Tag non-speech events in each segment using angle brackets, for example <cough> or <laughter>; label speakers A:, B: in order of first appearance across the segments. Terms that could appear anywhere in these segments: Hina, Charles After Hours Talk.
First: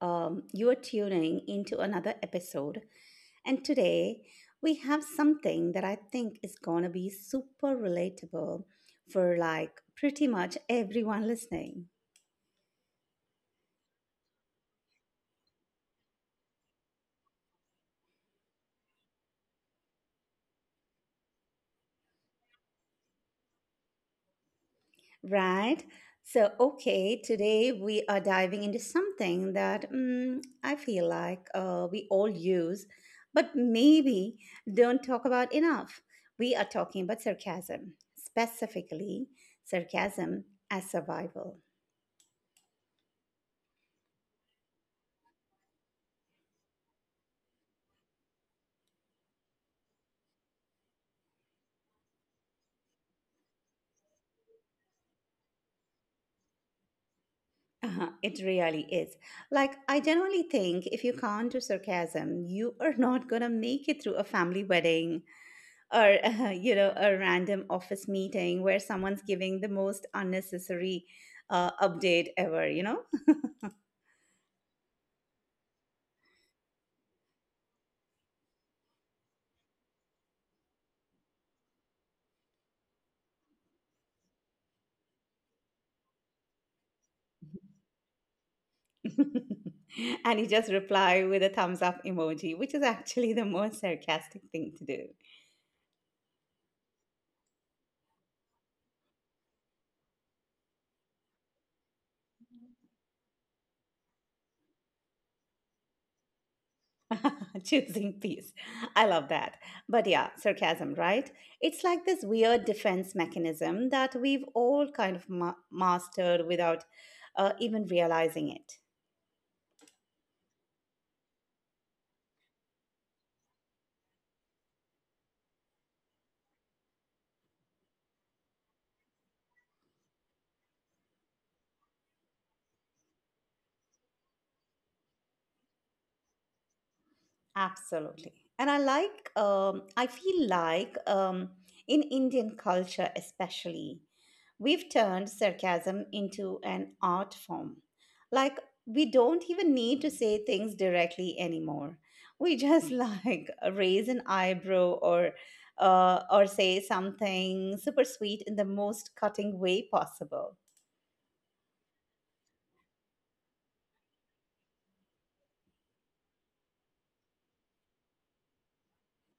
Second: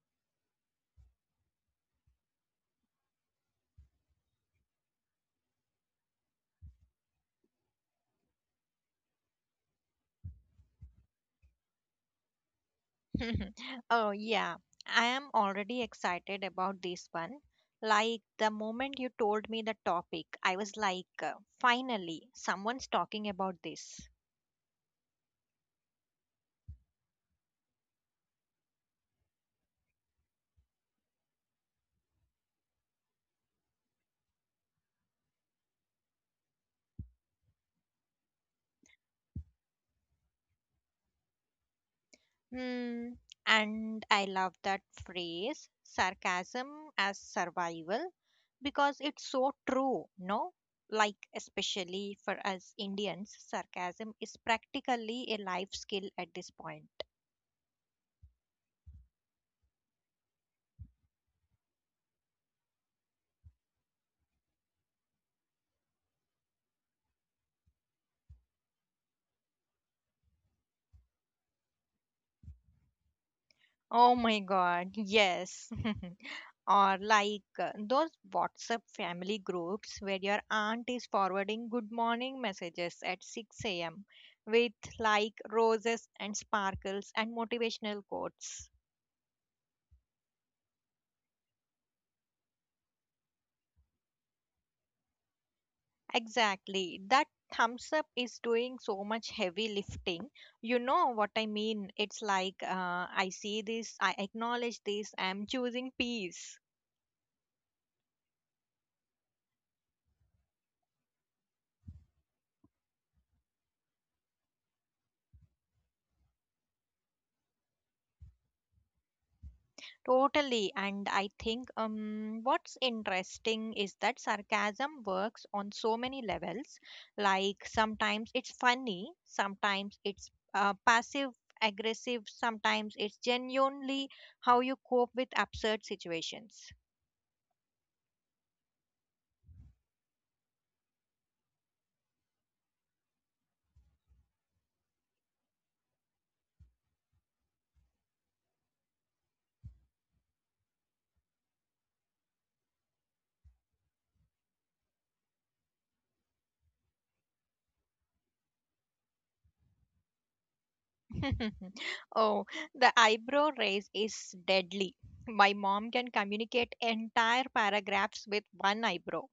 A: You are tuning into another episode, and today we have something that I think is going to be super relatable for like pretty much everyone listening.
B: <laughs> Oh, yeah. I am already excited about this one. Like, the moment you told me the topic, I was like, finally, someone's talking about this.
A: Right. So, okay, today we are diving into something that I feel like we all use, but maybe don't talk about enough. We are talking about sarcasm, specifically sarcasm as survival.
B: Hmm. And I love that phrase, sarcasm as survival, because it's so true, no? Like, especially for us Indians, sarcasm is practically a life skill at this point.
A: Uh-huh, it really is. Like, I generally think if you can't do sarcasm, you are not going to make it through a family wedding or <laughs> a random office meeting where someone's giving the most unnecessary update ever.
B: Oh my god, yes. <laughs> Or like those WhatsApp family groups where your aunt is forwarding good morning messages at 6 a.m. with like roses and sparkles and motivational quotes.
A: <laughs> And you just reply with a thumbs up emoji, which is actually the most sarcastic thing to do.
B: Exactly. That thumbs up is doing so much heavy lifting. You know what I mean? It's like I see this, I acknowledge this, I'm choosing peace.
A: <laughs> Choosing peace, I love that. But yeah, sarcasm, right? It's like this weird defense mechanism that we've all kind of mastered without even realizing it.
B: Totally. And I think what's interesting is that sarcasm works on so many levels. Like sometimes it's funny, sometimes it's passive aggressive, sometimes it's genuinely how you cope with absurd situations.
A: Absolutely. And I feel like in Indian culture, especially, we've turned sarcasm into an art form. Like, we don't even need to say things directly anymore. We just <laughs> like raise an eyebrow or or say something super sweet in the most cutting way possible.
B: <laughs> Oh, the eyebrow raise is deadly. My mom can communicate entire paragraphs with one eyebrow.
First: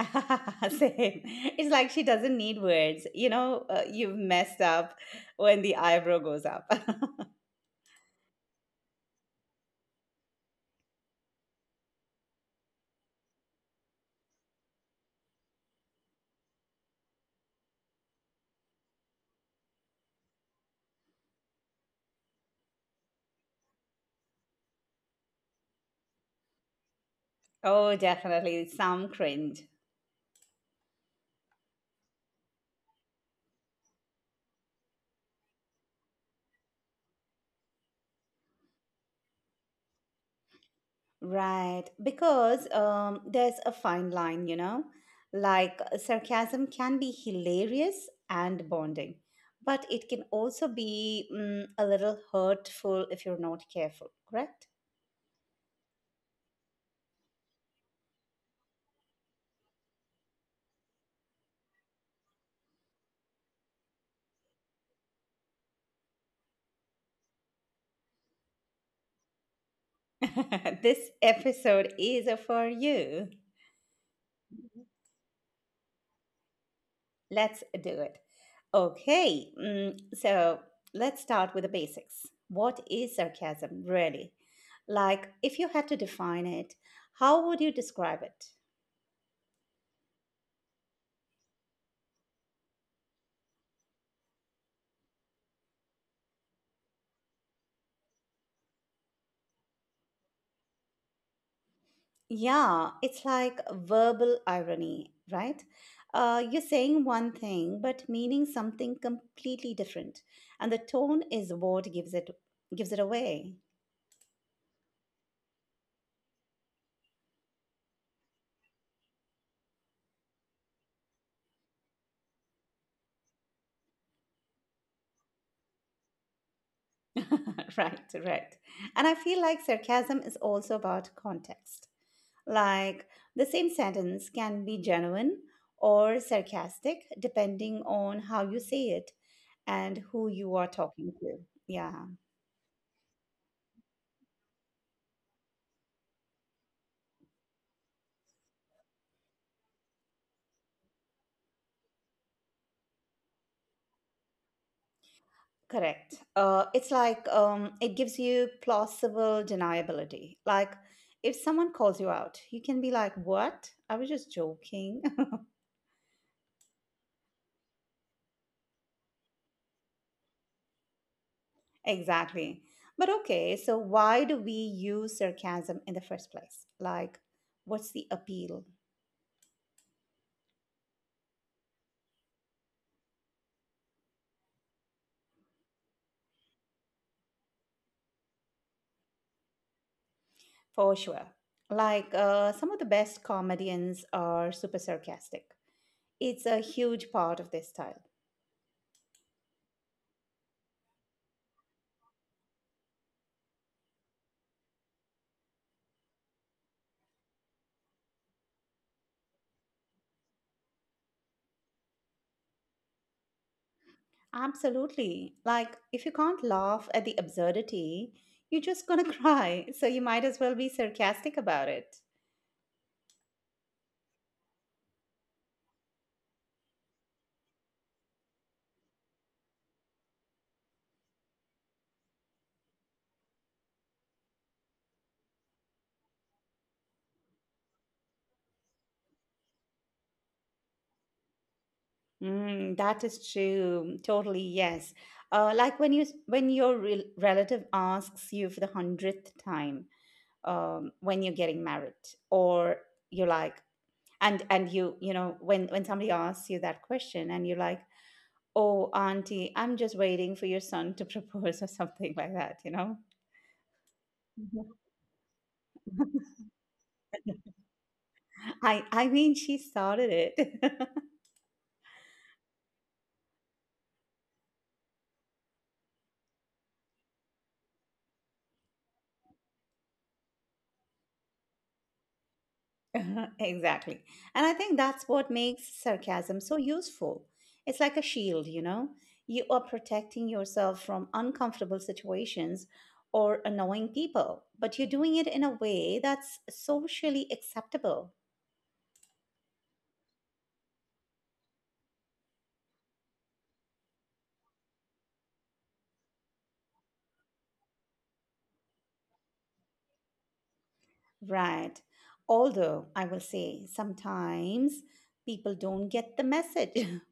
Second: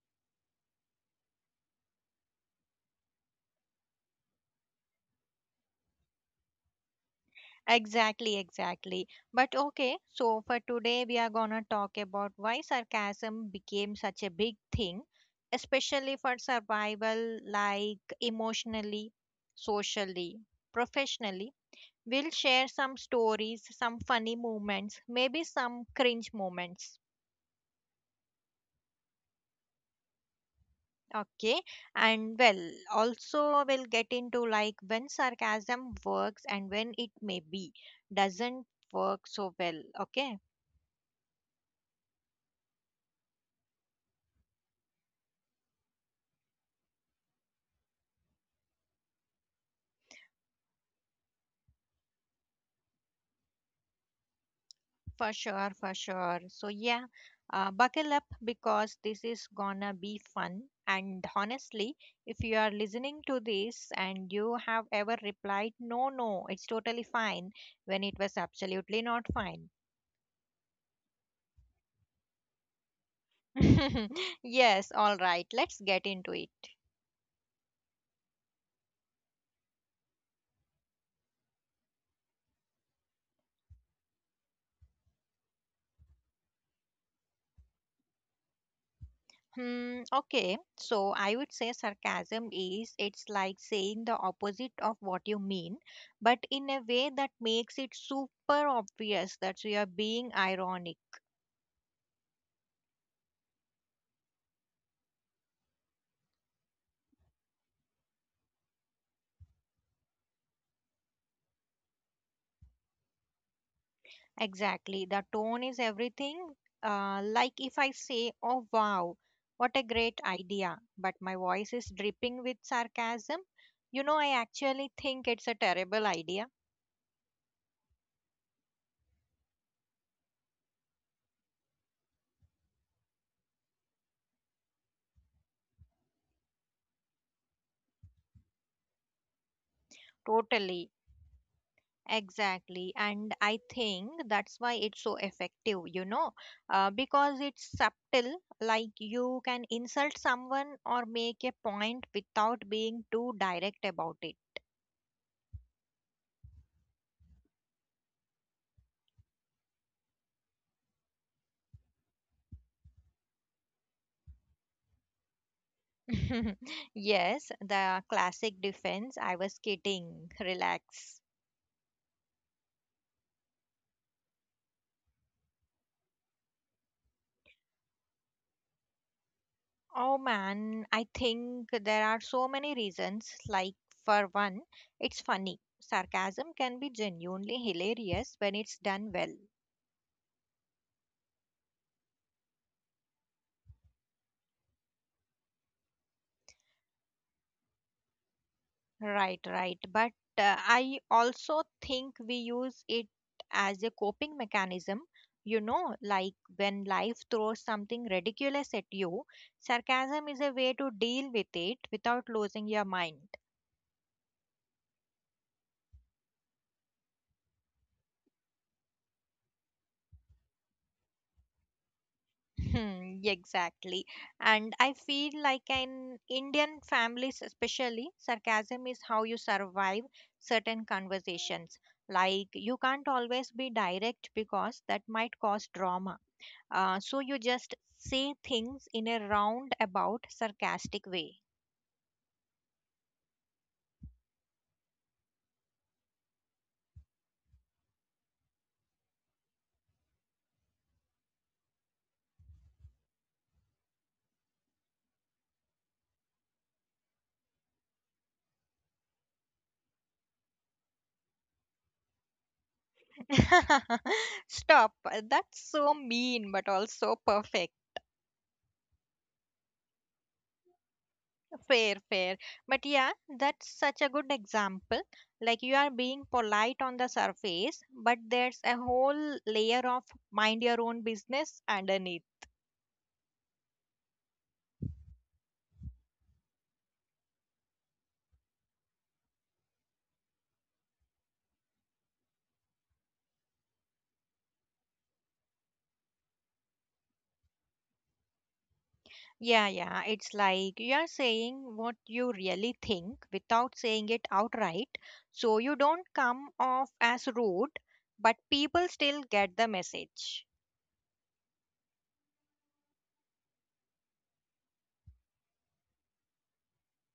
A: <laughs> Same. It's like she doesn't need words. You've messed up when the eyebrow goes up. <laughs>
B: Exactly, exactly. But okay, so for today we are gonna talk about why sarcasm became such a big thing, especially for survival, like emotionally, socially, professionally. We'll share some stories, some funny moments, maybe some cringe moments.
A: Oh, definitely. Some cringe.
B: Okay, and well, also we'll get into like when sarcasm works and when it maybe doesn't work so well. Okay,
A: Right. Because there's a fine line, you know? Like sarcasm can be hilarious and bonding, but it can also be a little hurtful if you're not careful, correct?
B: for sure, for sure. So, yeah, buckle up because this is gonna be fun. And honestly, if you are listening to this and you have ever replied, no, no, it's totally fine, when it was absolutely not fine.
A: <laughs> This episode is for you.
B: <laughs> Yes, all right, let's get into it.
A: Let's do it. Okay, so let's start with the basics. What is sarcasm, really? Like, if you had to define it, how would you describe it?
B: Hmm, okay, so I would say sarcasm is it's like saying the opposite of what you mean, but in a way that makes it super obvious that you are being ironic.
A: Yeah, it's like verbal irony, right? You're saying one thing but meaning something completely different, and the tone is what gives it away.
B: Exactly. The tone is everything. Like if I say, oh, wow, what a great idea, but my voice is dripping with sarcasm, you know, I actually think it's a terrible idea.
A: <laughs> Right, right. And I feel like sarcasm is also about context. Like, the same sentence can be genuine or sarcastic depending on how you say it and who you are
B: Totally.
A: talking to. Yeah,
B: Exactly. And I think that's why it's so effective, you know, because it's subtle, like you can insult someone or make a point without being too direct about it.
A: correct. It's like it gives you plausible deniability. Like, if someone calls you out, you can be like, "What? I was just joking."
B: <laughs> Yes, the classic defense. I was kidding. Relax.
A: Exactly. But okay, so why do we use sarcasm in the first place? Like, what's the appeal?
B: Oh man, I think there are so many reasons. Like, for one, it's funny. Sarcasm can be genuinely hilarious when it's done well.
A: For sure. Like, some of the best comedians are super sarcastic. It's a huge part of their style.
B: Right, right. But I also think we use it as a coping mechanism. You know, like when life throws something ridiculous at you, sarcasm is a way to deal with it without losing your mind.
A: Absolutely. Like, if you can't laugh at the absurdity, you're just gonna <laughs> cry. So you might as well be sarcastic about it.
B: Hmm, exactly. And I feel like in Indian families, especially, sarcasm is how you survive certain conversations. Like, you can't always be direct because that might cause drama. So, you just say things in a roundabout, sarcastic way.
A: That is true. Totally, yes. Like, when your relative asks you for the hundredth time, when you're getting married, or you're like, and you know when somebody asks you that question and you're like, oh, auntie, I'm just waiting for your son to <laughs> propose or something like that, you know?
B: <laughs> Stop. That's so mean, but also perfect.
A: I mean, she started it. <laughs>
B: Fair, fair. But yeah, that's such a good example. Like you are being polite on the surface, but there's a whole layer of mind your own business underneath.
A: <laughs> Exactly. And I think that's what makes sarcasm so useful. It's like a shield, you know? You are protecting yourself from uncomfortable situations or annoying people, but you're doing it in a way that's socially acceptable.
B: Yeah, yeah. It's like you are saying what you really think without saying it outright. So you don't come off as rude, but people still get the message.
A: Right. Although I will say sometimes people don't get the message. <laughs>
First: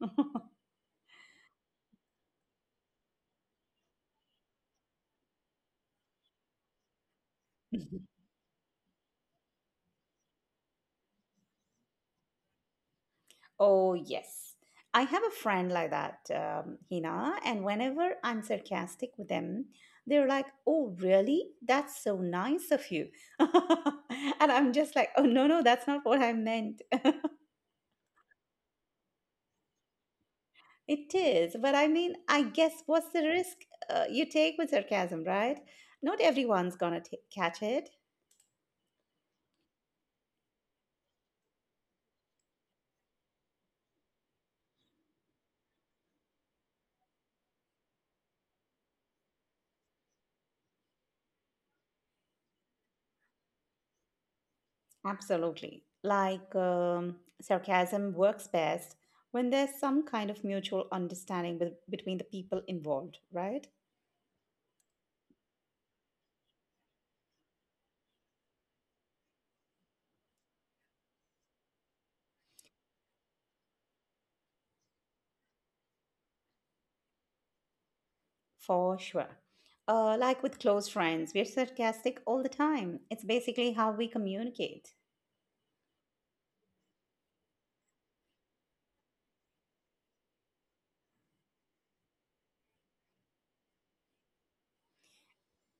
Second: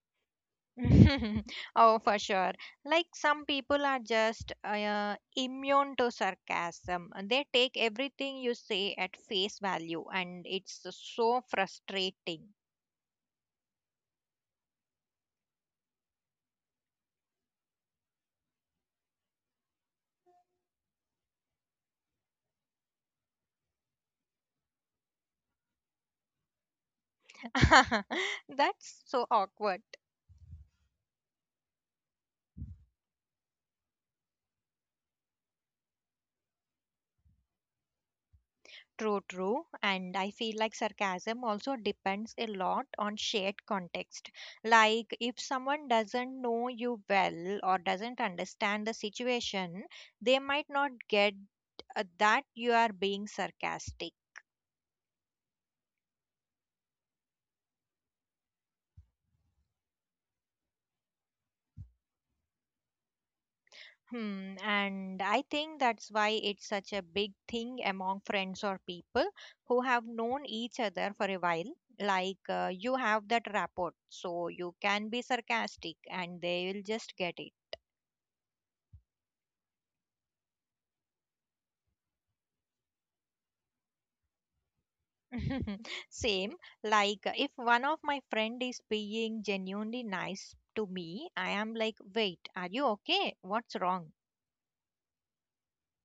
B: <laughs> Oh, for sure. Like some people are just immune to sarcasm. They take everything you say at face value, and it's so frustrating.
A: Oh, yes. I have a friend like that, Hina, and whenever I'm sarcastic with them, they're like, "Oh, really? That's so nice of you." <laughs> And I'm just like, "Oh, no, no, that's not what I meant."
B: <laughs> That's so awkward.
A: <laughs> It is, but I mean, I guess what's the risk you take with sarcasm, right? Not everyone's gonna t catch it.
B: True, true. And I feel like sarcasm also depends a lot on shared context. Like, if someone doesn't know you well or doesn't understand the situation, they might not get that you are being sarcastic.
A: Absolutely. Like sarcasm works best when there's some kind of mutual understanding between the people involved, right?
B: Hmm, and I think that's why it's such a big thing among friends or people who have known each other for a while. Like you have that rapport, so you can be sarcastic and they will just get it.
A: For sure. Like, with close friends, we're sarcastic all the time. It's basically how we communicate.
B: <laughs> Same, like if one of my friend is being genuinely nice to me, I am like, wait, are you okay? What's wrong?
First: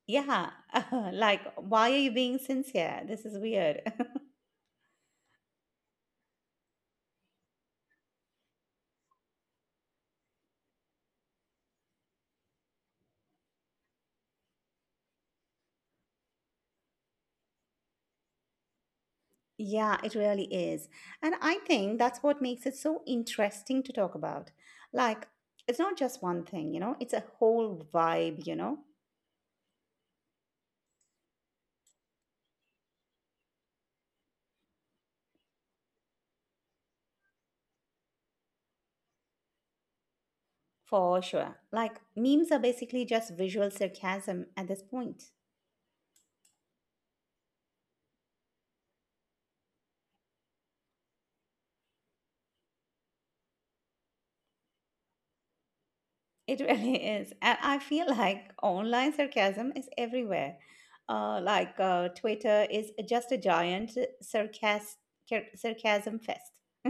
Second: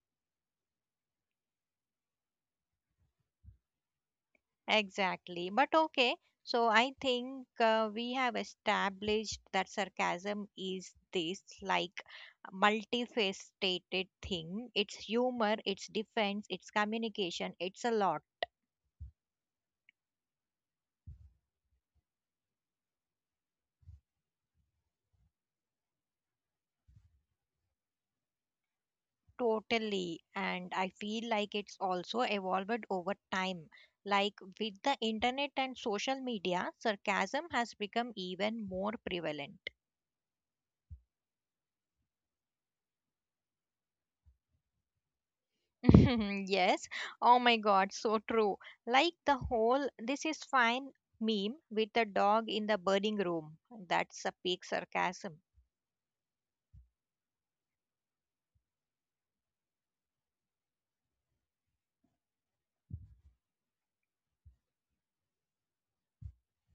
A: Yeah, <laughs> like, why are you being sincere? This is weird. <laughs>
B: Exactly. But okay, so I think we have established that sarcasm is this like multifaceted thing. It's humor, it's defense, it's communication, it's a lot.
A: Yeah, it really is. And I think that's what makes it so interesting to talk about. Like, it's not just one thing, it's a whole vibe, you know?
B: Totally. And I feel like it's also evolved over time. Like with the internet and social media, sarcasm has become even more prevalent.
A: For sure. Like, memes are basically just visual sarcasm at this point.
B: <laughs> Yes. Oh my god, so true. Like the whole this is fine meme with the dog in the burning room. That's a peak sarcasm.
A: It really <laughs> is. And I feel like online sarcasm is everywhere. Like, Twitter is just a giant sarcas- sarcasm fest. <laughs>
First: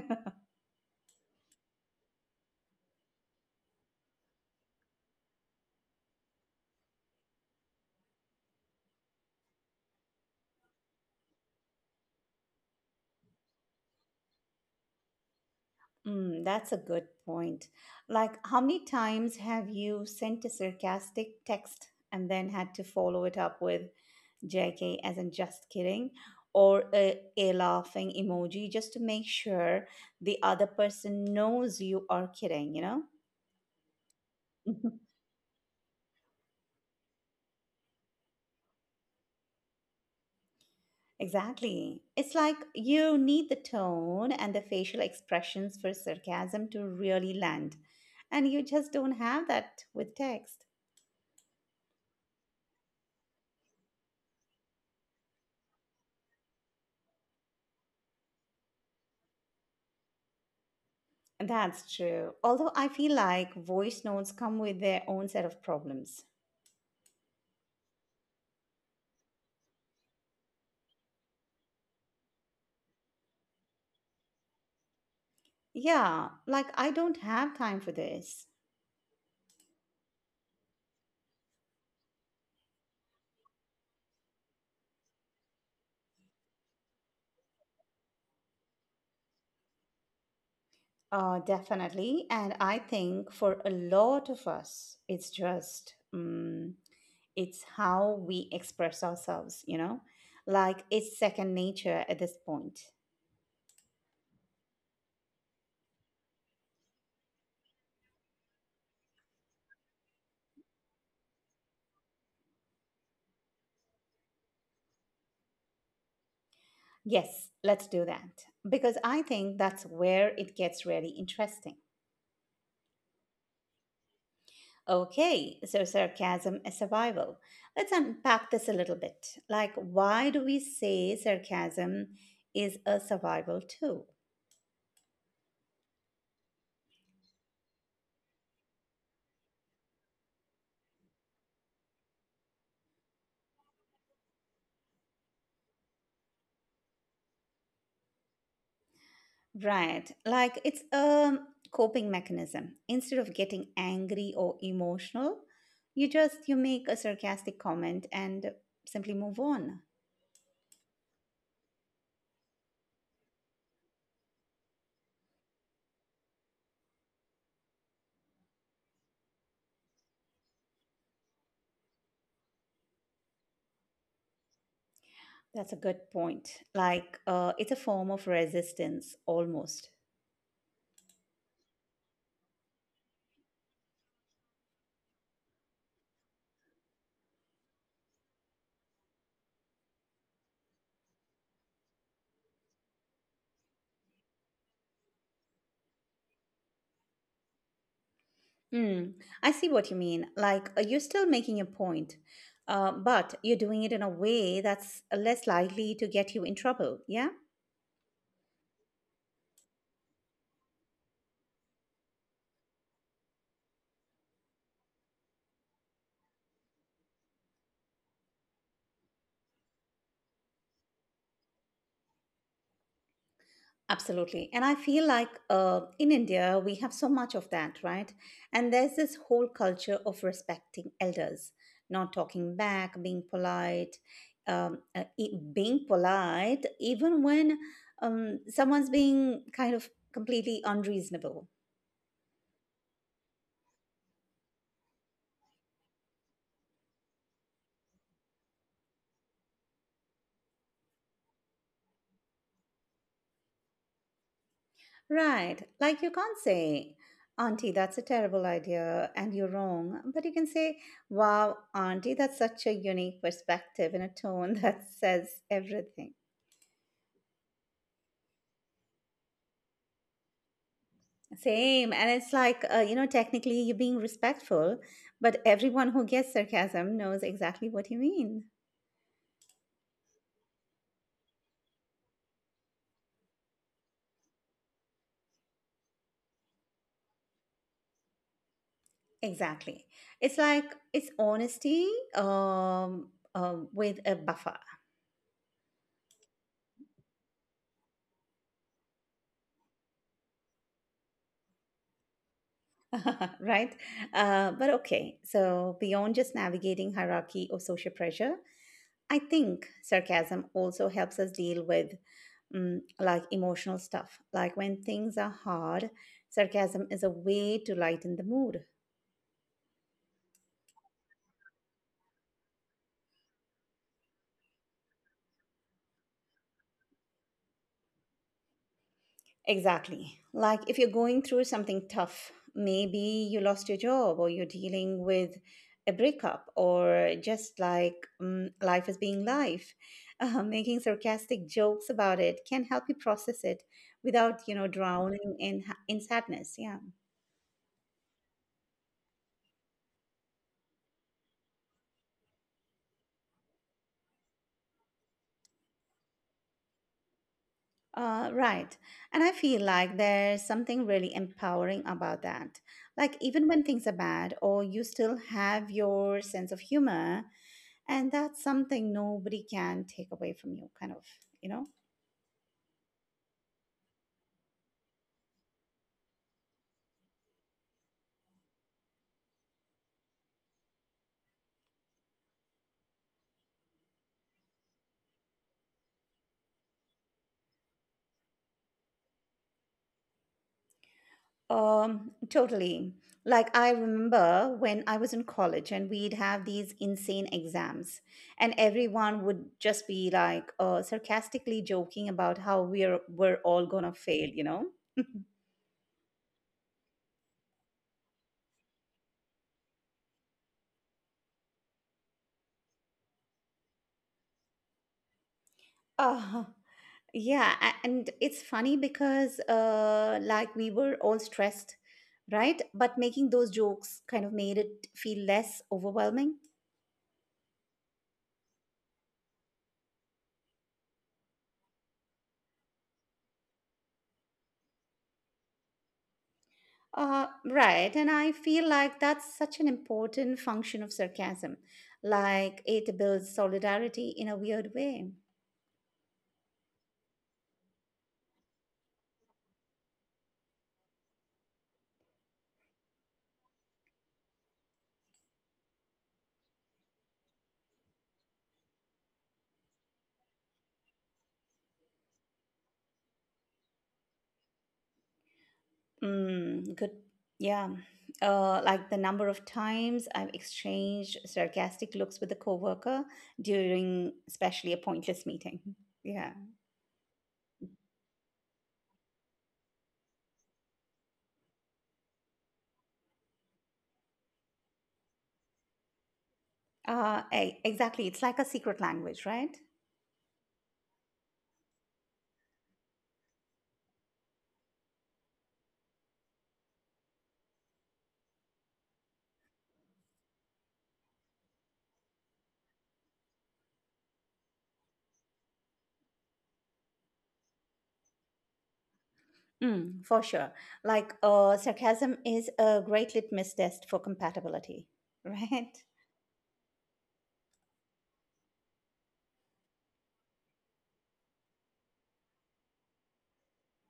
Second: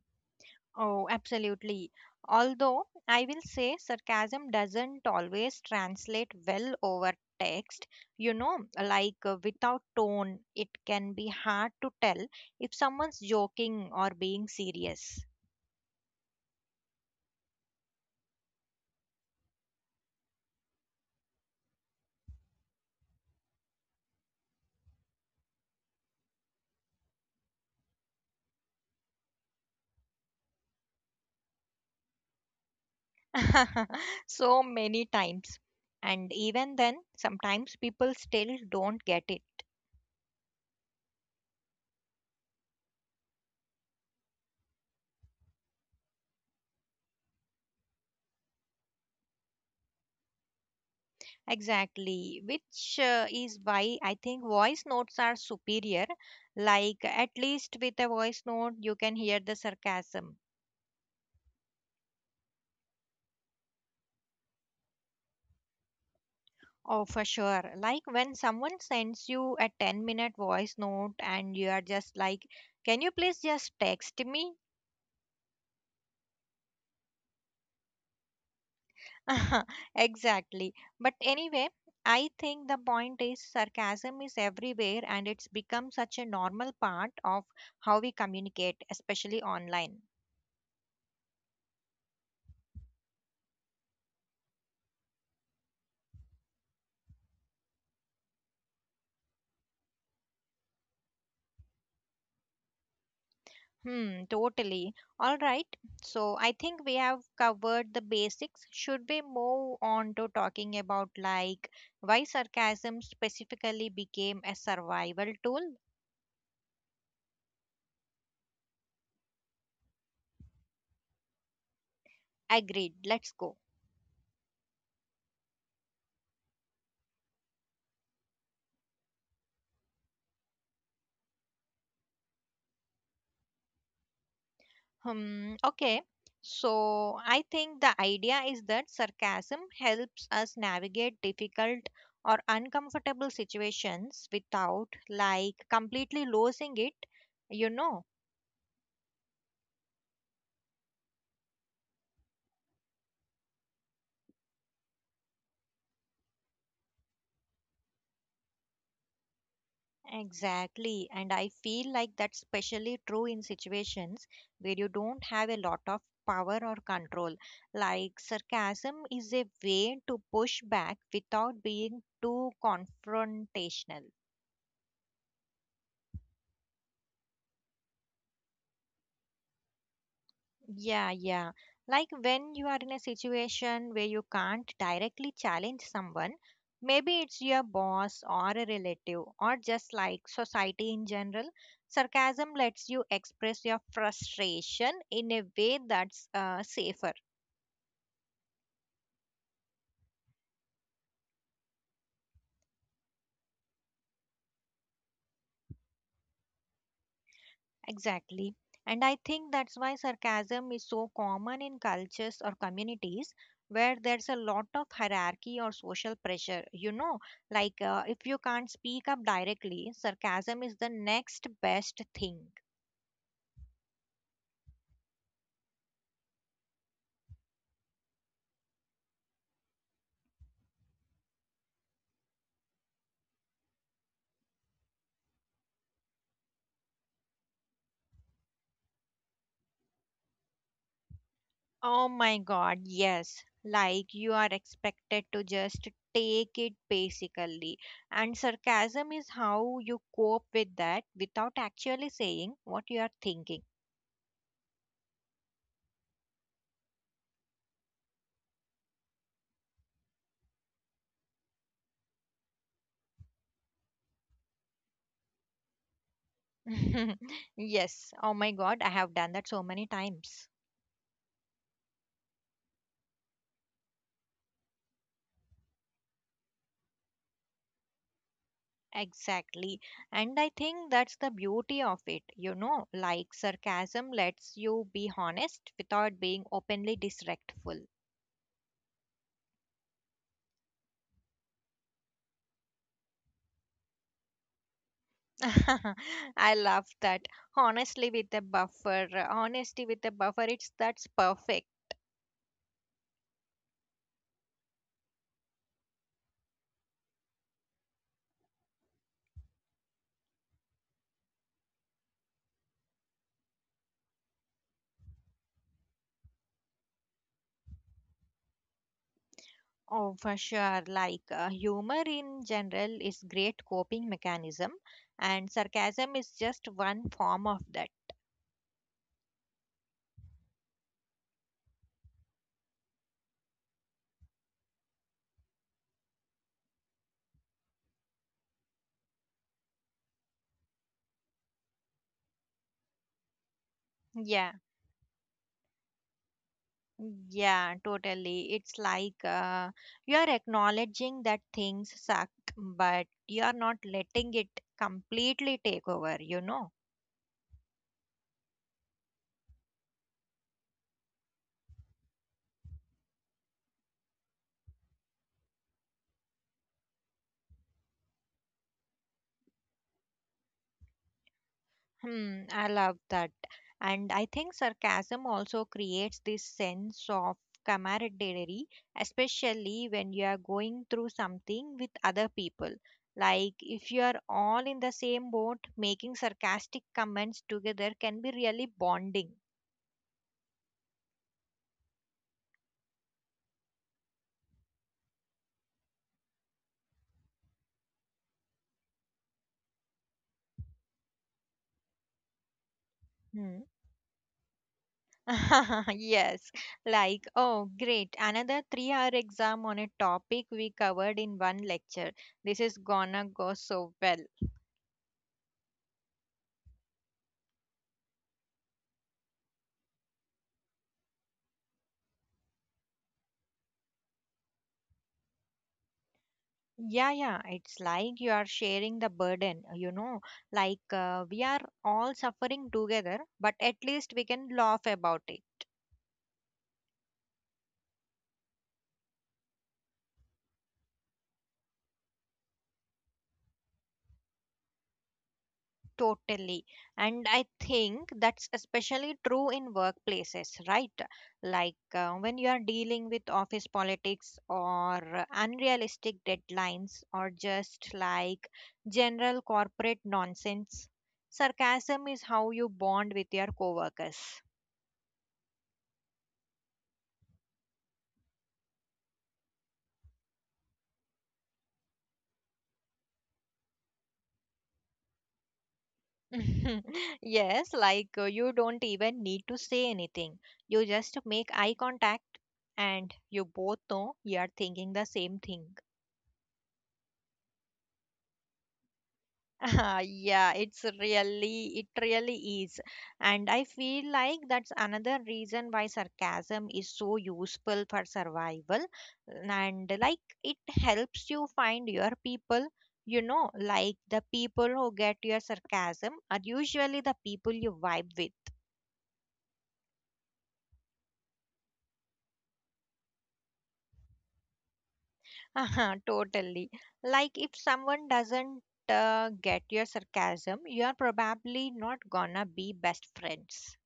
B: Oh, absolutely. Although I will say sarcasm doesn't always translate well over text. You know, like without tone, it can be hard to tell if someone's joking or being serious.
A: That's a good point. Like, how many times have you sent a sarcastic text and then had to follow it up with JK, as in just kidding, or a laughing emoji just to make sure the other person knows you are kidding, you know?
B: <laughs> So many
A: <laughs>
B: times. And even then, sometimes people still don't get it.
A: Exactly. It's like you need the tone and the facial expressions for sarcasm to really land. And you just don't have that with text.
B: Exactly, which is why I think voice notes are superior. Like, at least with a voice note, you can hear the sarcasm.
A: That's true. Although I feel like voice notes come with their own set of problems.
B: Oh, for sure. Like, when someone sends you a 10-minute minute voice note and you are just like, can you please just text me?
A: Yeah, like I don't have time for this.
B: <laughs> Exactly. But anyway, I think the point is sarcasm is everywhere and it's become such a normal part of how we communicate, especially online.
A: Definitely. And I think for a lot of us, it's how we express ourselves, you know? Like, it's second nature at this point.
B: Hmm, totally. All right. So I think we have covered the basics. Should we move on to talking about like why sarcasm specifically became a survival tool?
A: Yes, let's do that. Because I think that's where it gets really interesting.
B: Agreed. Let's go.
A: Okay, so sarcasm is survival. Let's unpack this a little bit. Like, why do we say sarcasm is a survival tool?
B: Hmm, okay. So I think the idea is that sarcasm helps us navigate difficult or uncomfortable situations without like completely losing it, you know.
A: Right. Like, it's a coping mechanism. Instead of getting angry or emotional, you make a sarcastic comment and simply move on.
B: Exactly. And I feel like that's especially true in situations where you don't have a lot of power or control. Like sarcasm is a way to push back without being too confrontational.
A: That's a good point. Like, it's a form of resistance almost.
B: Yeah, yeah. Like when you are in a situation where you can't directly challenge someone, maybe it's your boss or a relative, or just like society in general, sarcasm lets you express your frustration in a way that's safer.
A: Mm, I see what you mean. Like, you're still making a point, but you're doing it in a way that's less likely to get you in trouble. Yeah.
B: Exactly. And I think that's why sarcasm is so common in cultures or communities where there's a lot of hierarchy or social pressure. You know, like if you can't speak up directly, sarcasm is the next best thing.
A: Absolutely. And I feel like in India, we have so much of that, right? And there's this whole culture of respecting elders, not talking back, being polite, even when someone's being kind of completely unreasonable.
B: Oh my God, yes. Like you are expected to just take it basically. And sarcasm is how you cope with that without actually saying what you are thinking.
A: Right. Like, you can't say, "Auntie, that's a terrible idea and you're wrong." But you can say, "Wow, Auntie, that's such a unique perspective," and a tone <laughs> that says everything.
B: <laughs> Yes. Oh my God, I have done that so many times.
A: Same. And it's like, technically you're being respectful, but everyone who gets sarcasm knows exactly what you mean.
B: Exactly. And I think that's the beauty of it. You know, like sarcasm lets you be honest without being openly disrespectful.
A: Exactly. It's like, it's honesty um, with a buffer,
B: <laughs> I love that. Honestly, with a buffer. Honesty with a buffer, it's that's perfect.
A: <laughs> right? But okay. So, beyond just navigating hierarchy or social pressure, I think sarcasm also helps us deal with like emotional stuff. Like, when things are hard, sarcasm is a way to lighten the mood.
B: Oh, for sure. Like humor in general is great coping mechanism, and sarcasm is just one form of that.
A: Exactly. Like, if you're going through something tough, maybe you lost your job or you're dealing with a breakup or just like life is being life. <laughs> Making sarcastic jokes about it can help you process it without,
B: Yeah.
A: drowning in sadness. Yeah.
B: Yeah, totally. It's like you are acknowledging that things sucked, but you are not letting it completely take over, you know?
A: Right. And I feel like there's something really empowering about that. Like, even when things are bad, or you still have your sense of humor, and that's something nobody can take away from you kind of you know
B: Hmm, I love that. And I think sarcasm also creates this sense of camaraderie, especially when you are going through something with other people. Like, if you are all in the same boat, making sarcastic comments together can be really bonding.
A: Totally. Like, I remember when I was in college and we'd have these insane exams, and everyone would just be like, sarcastically joking about how we're all
B: Hmm.
A: gonna fail.
B: <laughs> Yes, like, oh, great, another 3-hour exam on a topic we covered in one lecture. This is gonna go so well.
A: <laughs> uh, yeah, and it's funny because like we were all stressed, right? But making those jokes kind of made it feel less overwhelming.
B: Yeah, yeah, it's like you are sharing the burden, you know, like we are all suffering together, but at least we can laugh about it.
A: Right. And I feel like that's such an important function of sarcasm. Like, it builds solidarity in a weird way.
B: Totally. And I think that's especially true in workplaces, right? Like when you are dealing with office politics or unrealistic deadlines or just like general corporate nonsense, sarcasm is how you bond with your coworkers.
A: Good. Yeah. Like, the number of times I've exchanged sarcastic looks with a coworker during especially a pointless meeting. Yeah.
B: <laughs> Yes, like you don't even need to say anything. You just make eye contact and you both know you are thinking the same thing.
A: Exactly. It's like a secret language, right?
B: <laughs> Yeah, it really is. And I feel like that's another reason why sarcasm is so useful for survival. And like it helps you find your people, you know, like the people who get your sarcasm are usually the people you vibe with. <laughs>
A: For sure. Like, sarcasm is a great litmus test for compatibility, <laughs> right?
B: Uh-huh, totally. Like if someone doesn't get your sarcasm, you're probably not gonna be best friends.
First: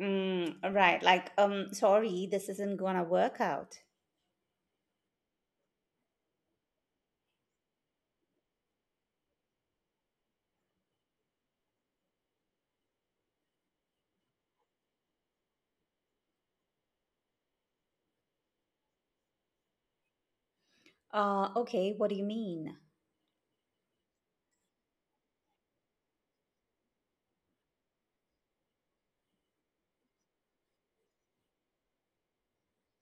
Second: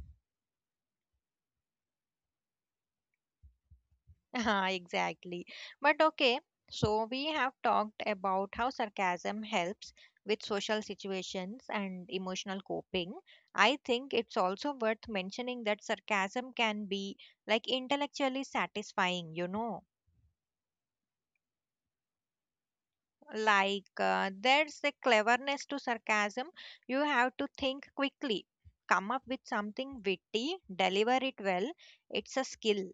A: Right. Like, sorry, this isn't gonna work out.
B: <laughs> Ah, exactly. But okay, so we have talked about how sarcasm helps with social situations and emotional coping. I think it's also worth mentioning that sarcasm can be like intellectually satisfying, you know.
A: Okay, what do you mean?
B: Like there's a cleverness to sarcasm. You have to think quickly, come up with something witty, deliver it well. It's a skill.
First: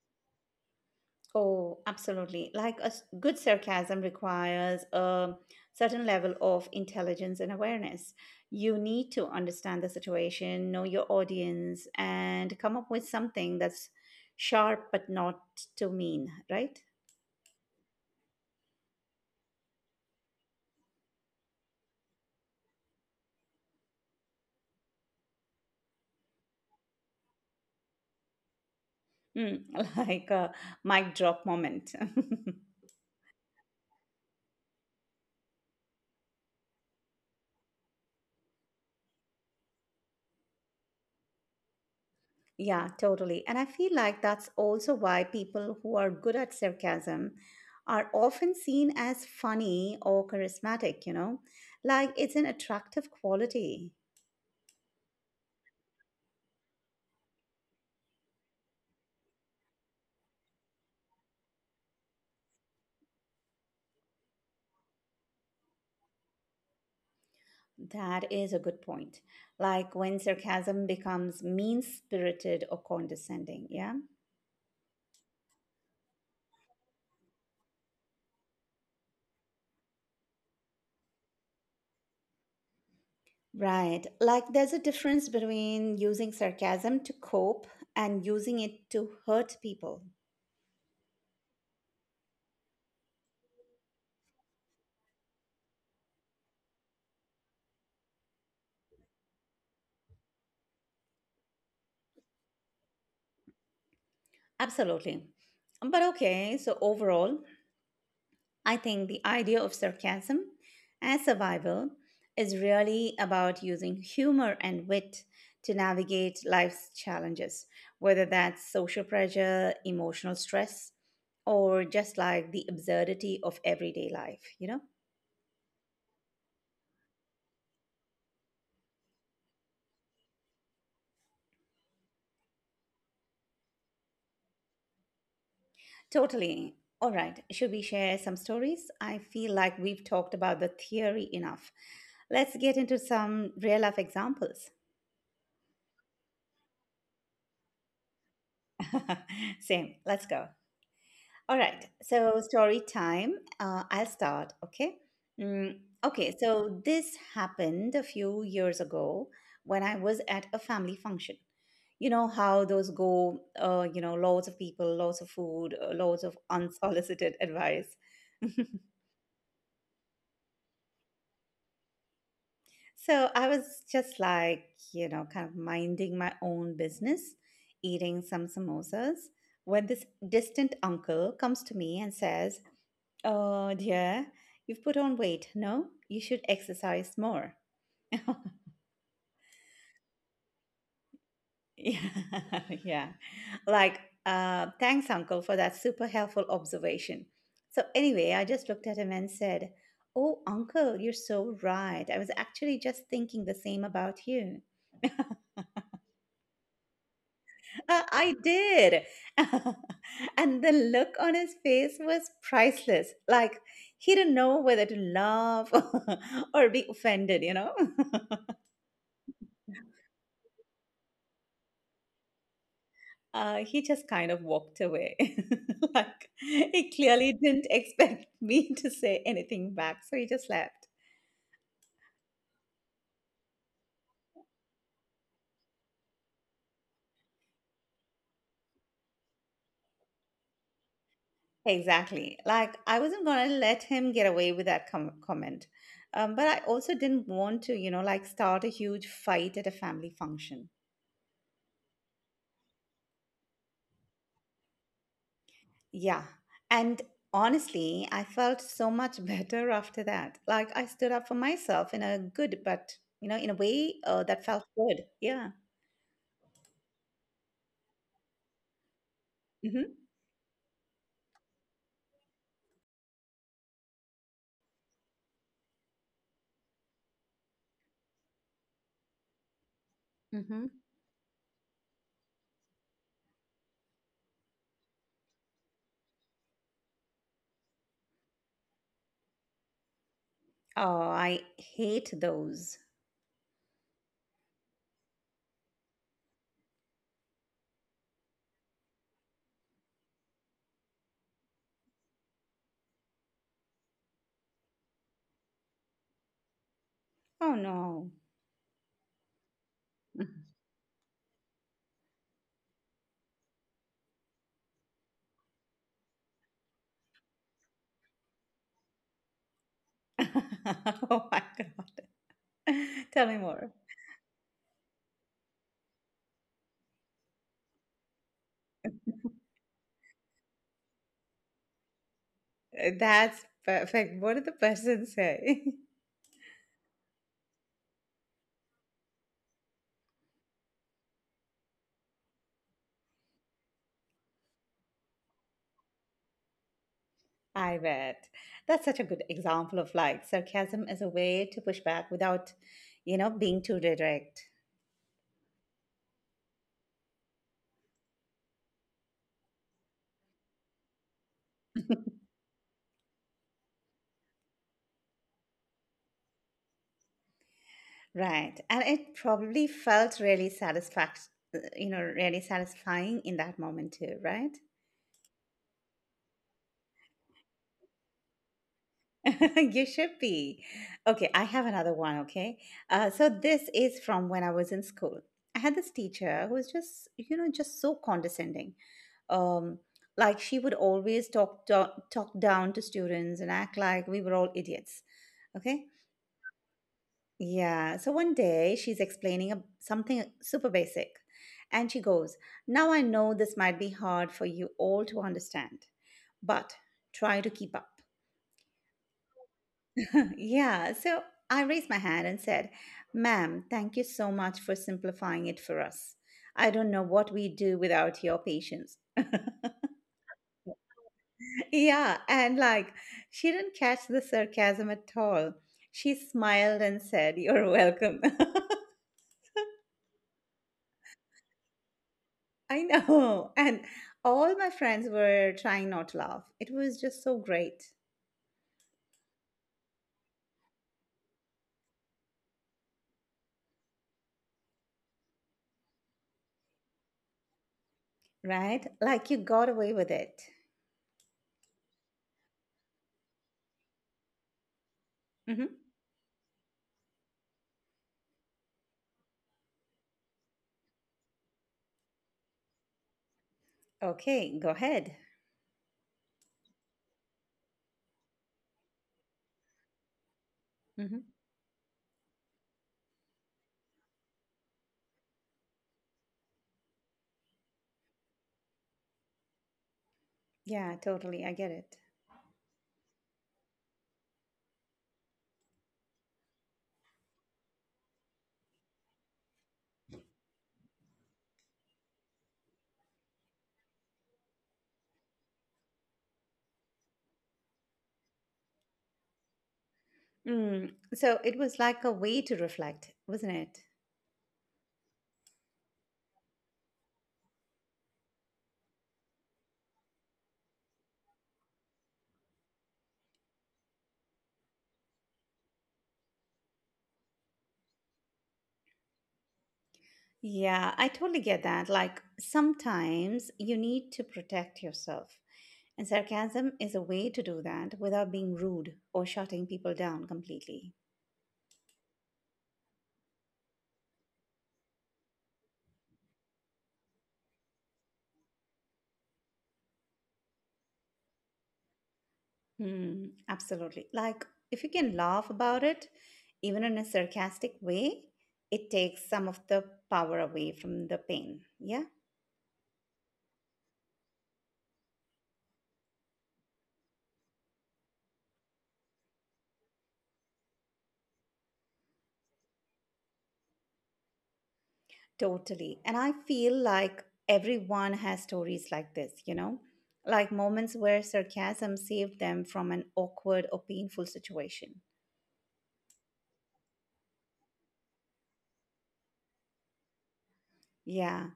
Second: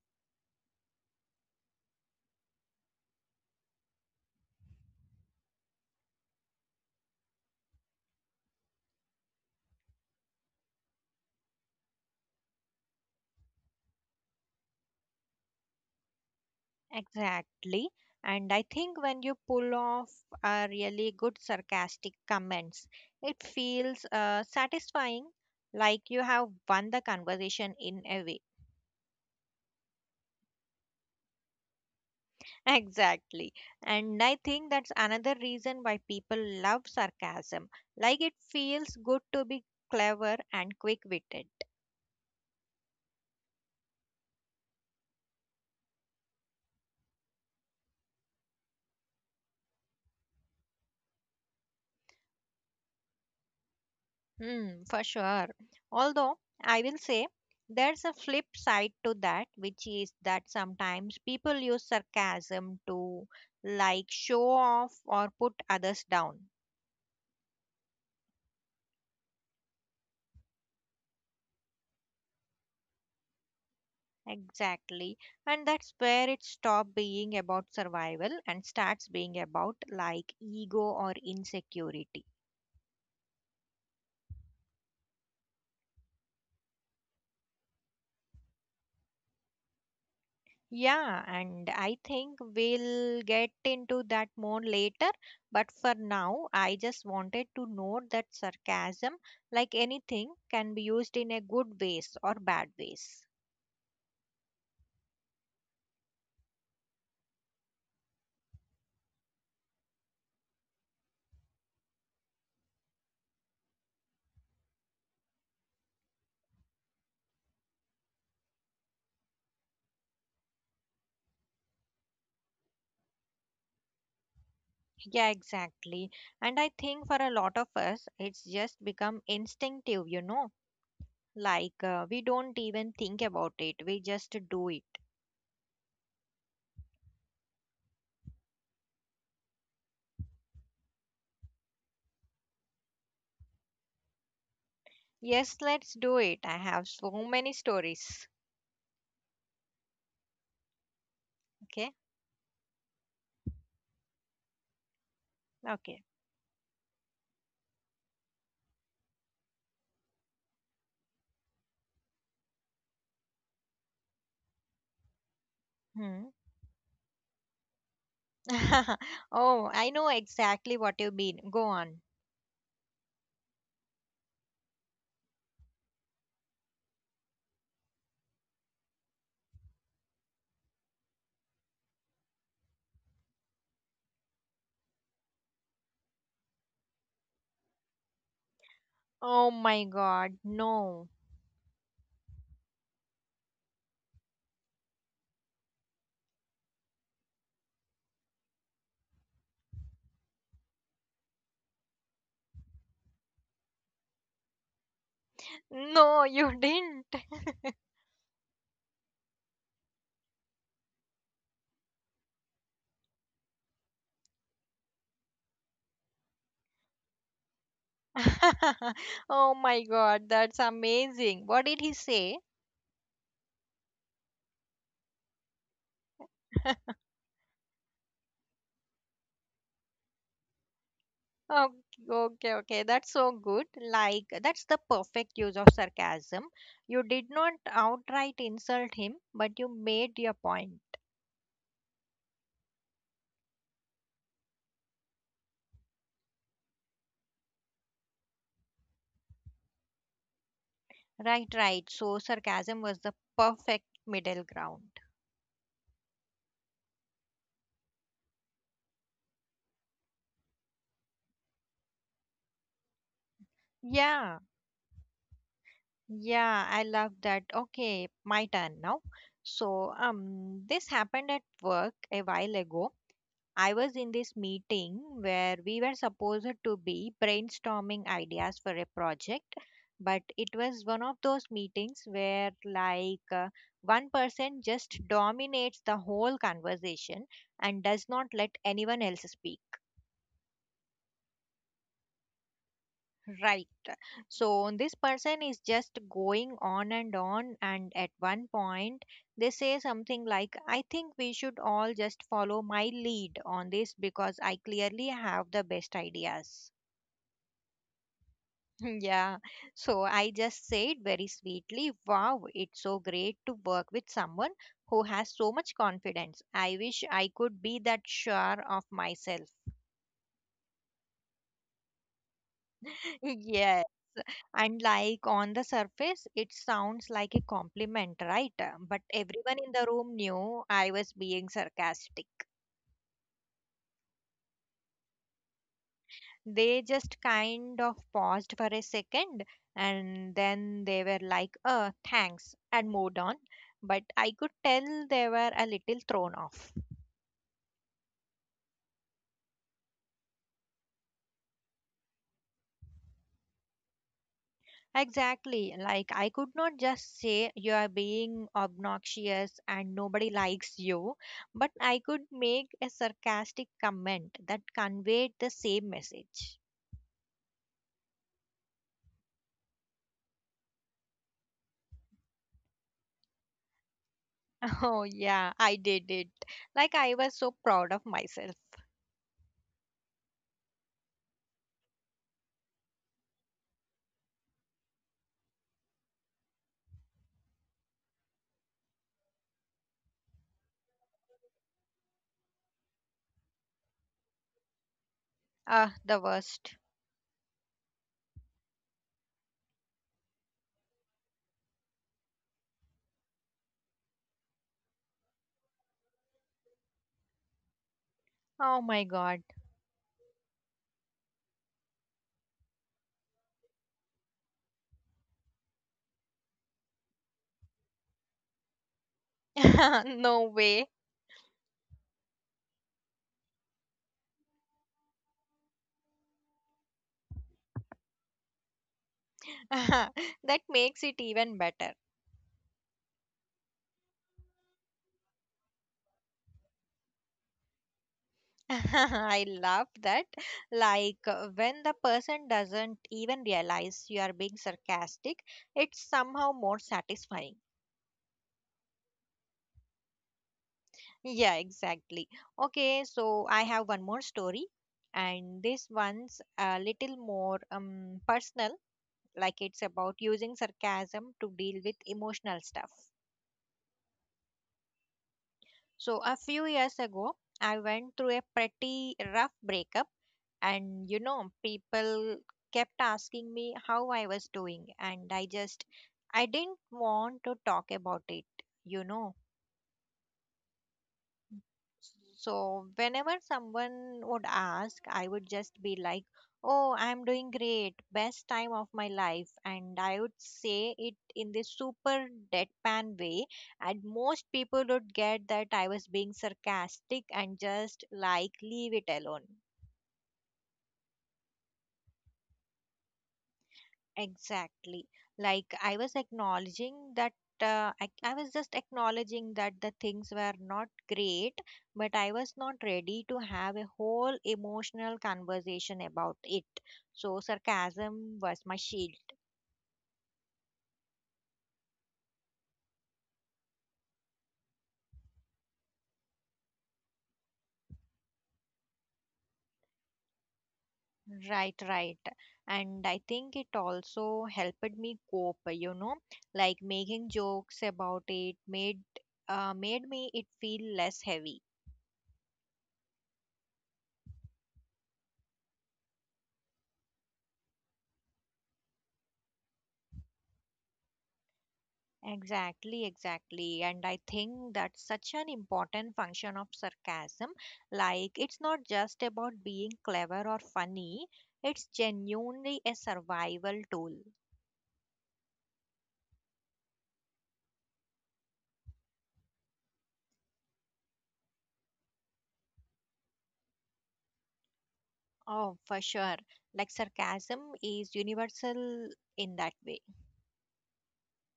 A: Oh, absolutely. Like, good sarcasm requires a certain level of intelligence and awareness. You need to understand the situation, know your audience, and come up with something that's sharp but not too mean, right?
B: Exactly. And I think when you pull off a really good sarcastic comments, it feels satisfying, like you have won the conversation in a way.
A: Mm, <laughs> like a mic drop moment. <laughs>
B: <laughs> Exactly. And I think that's another reason why people love sarcasm. Like it feels good to be clever and quick witted.
A: Yeah, totally. And I feel like that's also why people who are good at sarcasm are often seen as funny or charismatic, you know? Like, it's an attractive quality.
B: Hmm, for sure. Although I will say there's a flip side to that, which is that sometimes people use sarcasm to like show off or put others down.
A: That is a good point. Like, when sarcasm becomes mean-spirited or condescending, yeah?
B: Exactly. And that's where it stops being about survival and starts being about like ego or insecurity.
A: Right. Like, there's a difference between using sarcasm to cope and using it to hurt people.
B: Yeah, and I think we'll get into that more later. But for now, I just wanted to note that sarcasm, like anything, can be used in a good ways or bad ways.
A: Absolutely. But okay, so overall, I think the idea of sarcasm as survival is really about using humor and wit to navigate life's challenges, whether that's social pressure, emotional stress, or just like the absurdity of everyday life, you know?
B: Yeah, exactly. And I think for a lot of us, it's just become instinctive, you know, like we don't even think about it, we just do it.
A: Totally. All right, should we share some stories? I feel like we've talked about the theory enough. Let's get into some real life examples.
B: Yes, let's do it. I have so many stories.
A: <laughs> Same, let's go. All right,
B: Okay,
A: so story time. I'll start, okay? Mm,
B: okay.
A: okay, so this happened a few years ago when I was at a family function. You know how those go, loads of people, loads of food, loads
B: Hmm.
A: of unsolicited advice. <laughs>
B: <laughs> Oh, I know exactly what you mean. Go on.
A: So I was just like, you know, kind of minding my own business, eating some samosas, when this distant uncle comes to me and says, "Oh dear, you've put on weight. No, you should exercise more." <laughs>
B: Oh my god, no.
A: Yeah, <laughs> yeah. Like, thanks, uncle, for that super helpful observation. So, anyway, I just looked at him and said, "Oh, uncle, you're so right. I was actually just thinking the same about you." <laughs>
B: No, you didn't.
A: I did. <laughs> And the look on his face was priceless. Like, he didn't know whether to laugh <laughs> or be offended, you know?
B: <laughs> Oh my god, that's amazing. What did he say?
A: He just kind of walked away. <laughs> Like, he
B: <laughs>
A: clearly didn't <laughs> expect me to say anything back, so he just left.
B: Okay, okay, okay. That's so good. Like, that's the perfect use of sarcasm. You did not outright insult him, but you made your point.
A: Exactly. Like, I wasn't gonna let him get away with that comment. But I also didn't want to, like start a huge fight at a family function.
B: Right, right. So, sarcasm was the perfect middle ground.
A: Yeah. And honestly, I felt so much <laughs> better after that. Like, I stood up for myself in a good, but, you know, in a way,
B: Yeah.
A: that felt good. Yeah.
B: Yeah, I love that. Okay, my turn now. So,
A: Mm-hmm.
B: this happened at work a while ago. I was in this meeting where we were supposed to be brainstorming ideas for a project, but it
A: Mm-hmm.
B: was one of those meetings where, one person just dominates the whole conversation and does not let anyone else speak.
A: Oh, I hate those.
B: Right. So this person is just going on, and at one point they say something like, I think we should all just follow my lead on this because I clearly have the best ideas.
A: Oh no.
B: <laughs> Yeah, so I just said very sweetly, wow, it's so great to work with someone who has so much confidence. I wish I could be that sure of myself.
A: <laughs> Oh my God. <laughs> Tell me
B: <laughs>
A: more.
B: Yeah. And like on the surface, it sounds like a compliment, right? But everyone in the room knew I was being sarcastic.
A: That's perfect. What did the person say?
B: They just kind of paused for a second and then they were like, thanks, and moved on. But I could tell they were a little thrown off.
A: <laughs> I bet. That's such a good example of like sarcasm as a way to push back without, you know, being too direct.
B: Exactly. Like, I could not just say you are being obnoxious and nobody likes you, but I could make a sarcastic comment that conveyed the same message.
A: Right. And it probably felt really you know, really satisfying in that moment too, right?
B: <laughs> Oh, yeah, I did it. Like, I was so proud of myself.
A: <laughs> You should be. Okay, I have another one. Okay. So this is from when I was in school. I had this teacher who was just, you know, just so condescending. Um, like she would always talk down to students and act like we were all idiots. Okay.
B: Ah, the worst.
A: Yeah. So one day she's explaining something super basic, and she goes, "Now I know this might be hard for you all to understand, but try to keep up."
B: Oh my god.
A: <laughs> Yeah, so I raised my hand and said, "Ma'am, thank you so much for simplifying it for us. I don't know what we would do without your patience." <laughs>
B: <laughs> No way.
A: Yeah, and like, she didn't catch the sarcasm at all. She smiled and said, "You're welcome."
B: <laughs> That makes it even better.
A: <laughs> I know. And all my friends were trying not to laugh. It was just so great,
B: <laughs> I love that. When the person doesn't even realize you are being sarcastic, it's somehow more satisfying.
A: right? Like, you got away with it.
B: Yeah, exactly. Okay, so I have one more story, and
A: Hmm.
B: this one's a little more personal, like it's about using sarcasm to deal with emotional stuff.
A: Okay, go ahead.
B: So a few years ago, I went through a pretty rough breakup, and you
A: Hmm.
B: know, people kept asking me how I was doing, and I just I didn't want to talk about it, you know.
A: Yeah, totally. I get it.
B: So, whenever someone would ask, I would just be like, oh, I'm doing great, best time of my life. And I would say it in this super deadpan way. And most people would get that I was being sarcastic and just like leave it alone.
A: Mm. So it was like a way to reflect, wasn't it?
B: Exactly. Like I was acknowledging that I was just acknowledging that the things were not great, but I was not ready to have a whole emotional conversation about it. So sarcasm was my shield.
A: Yeah, I totally get that. Like sometimes you need to protect yourself. And sarcasm is a way to do that without being rude or shutting people down completely.
B: Right, right. And I think it also helped me cope, you know, like making jokes about it made made me it feel less heavy.
A: Hmm, absolutely. Like if you can laugh about it, even in a sarcastic way, it takes some of the power away from the pain. Yeah.
B: Exactly, exactly. And I think that's such an important function of sarcasm. Like, it's not just about being clever or funny, it's genuinely a survival tool.
A: Totally. And I feel like everyone has stories like this, you know, like moments where sarcasm saved them from an awkward or painful situation.
B: Oh, for sure. Like, sarcasm is universal in that way.
A: Yeah.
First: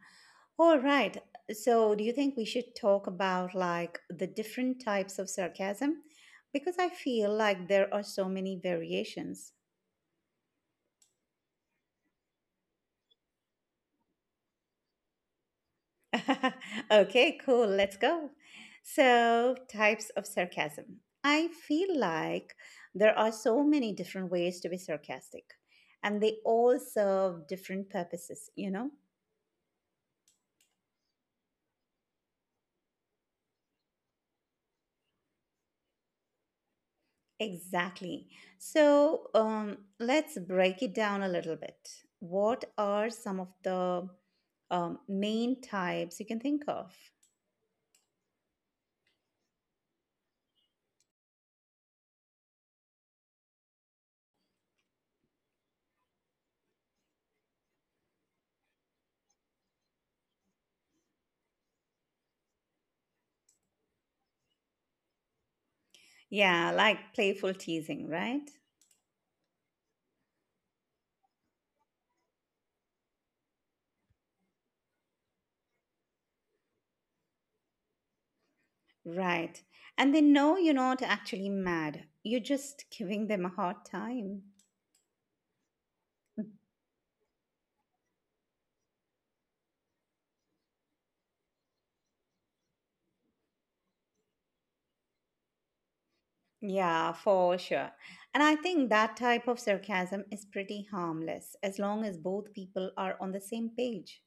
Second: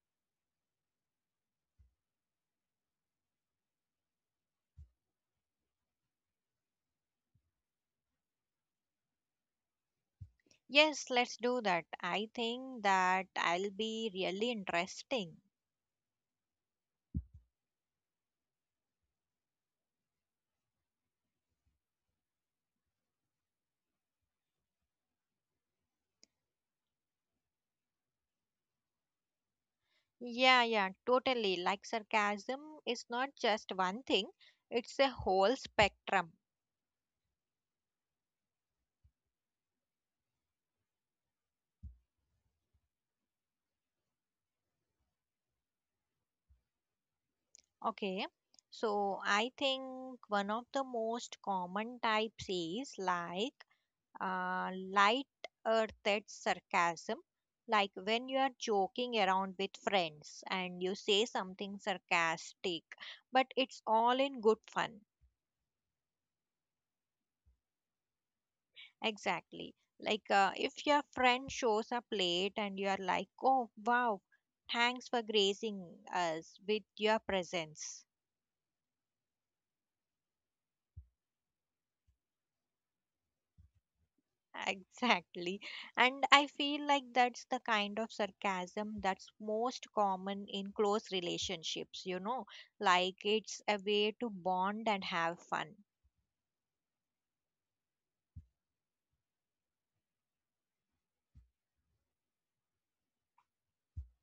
A: All right. So, do you think we should talk about like the different types of sarcasm? Because I feel like there are so many variations.
B: Yes, let's do that. I think that I'll be really interesting.
A: <laughs> Okay, cool. Let's go. So, types of sarcasm. I feel like there are so many different ways to be sarcastic, and they all serve different purposes, you know?
B: Yeah, yeah, totally. Like, sarcasm is not just one thing, it's a whole spectrum.
A: Exactly. So, let's break it down a little bit. What are some of the main types you can think of?
B: Okay, so I think one of the most common types is light earthed sarcasm, like when you are joking around with friends and you say something sarcastic, but it's all in good fun.
A: Yeah, like playful teasing, right?
B: Exactly. If your friend shows up late and you are like, oh wow, thanks for gracing us with your presence.
A: Right. And they know you're not actually mad. You're just giving them a hard time.
B: Exactly. And
A: Mm.
B: I feel like that's the kind of sarcasm that's most common in close relationships, you know, like it's a way to bond and have fun.
A: Yeah, for sure. And I think that type of sarcasm is pretty harmless as long as both people are on the same page.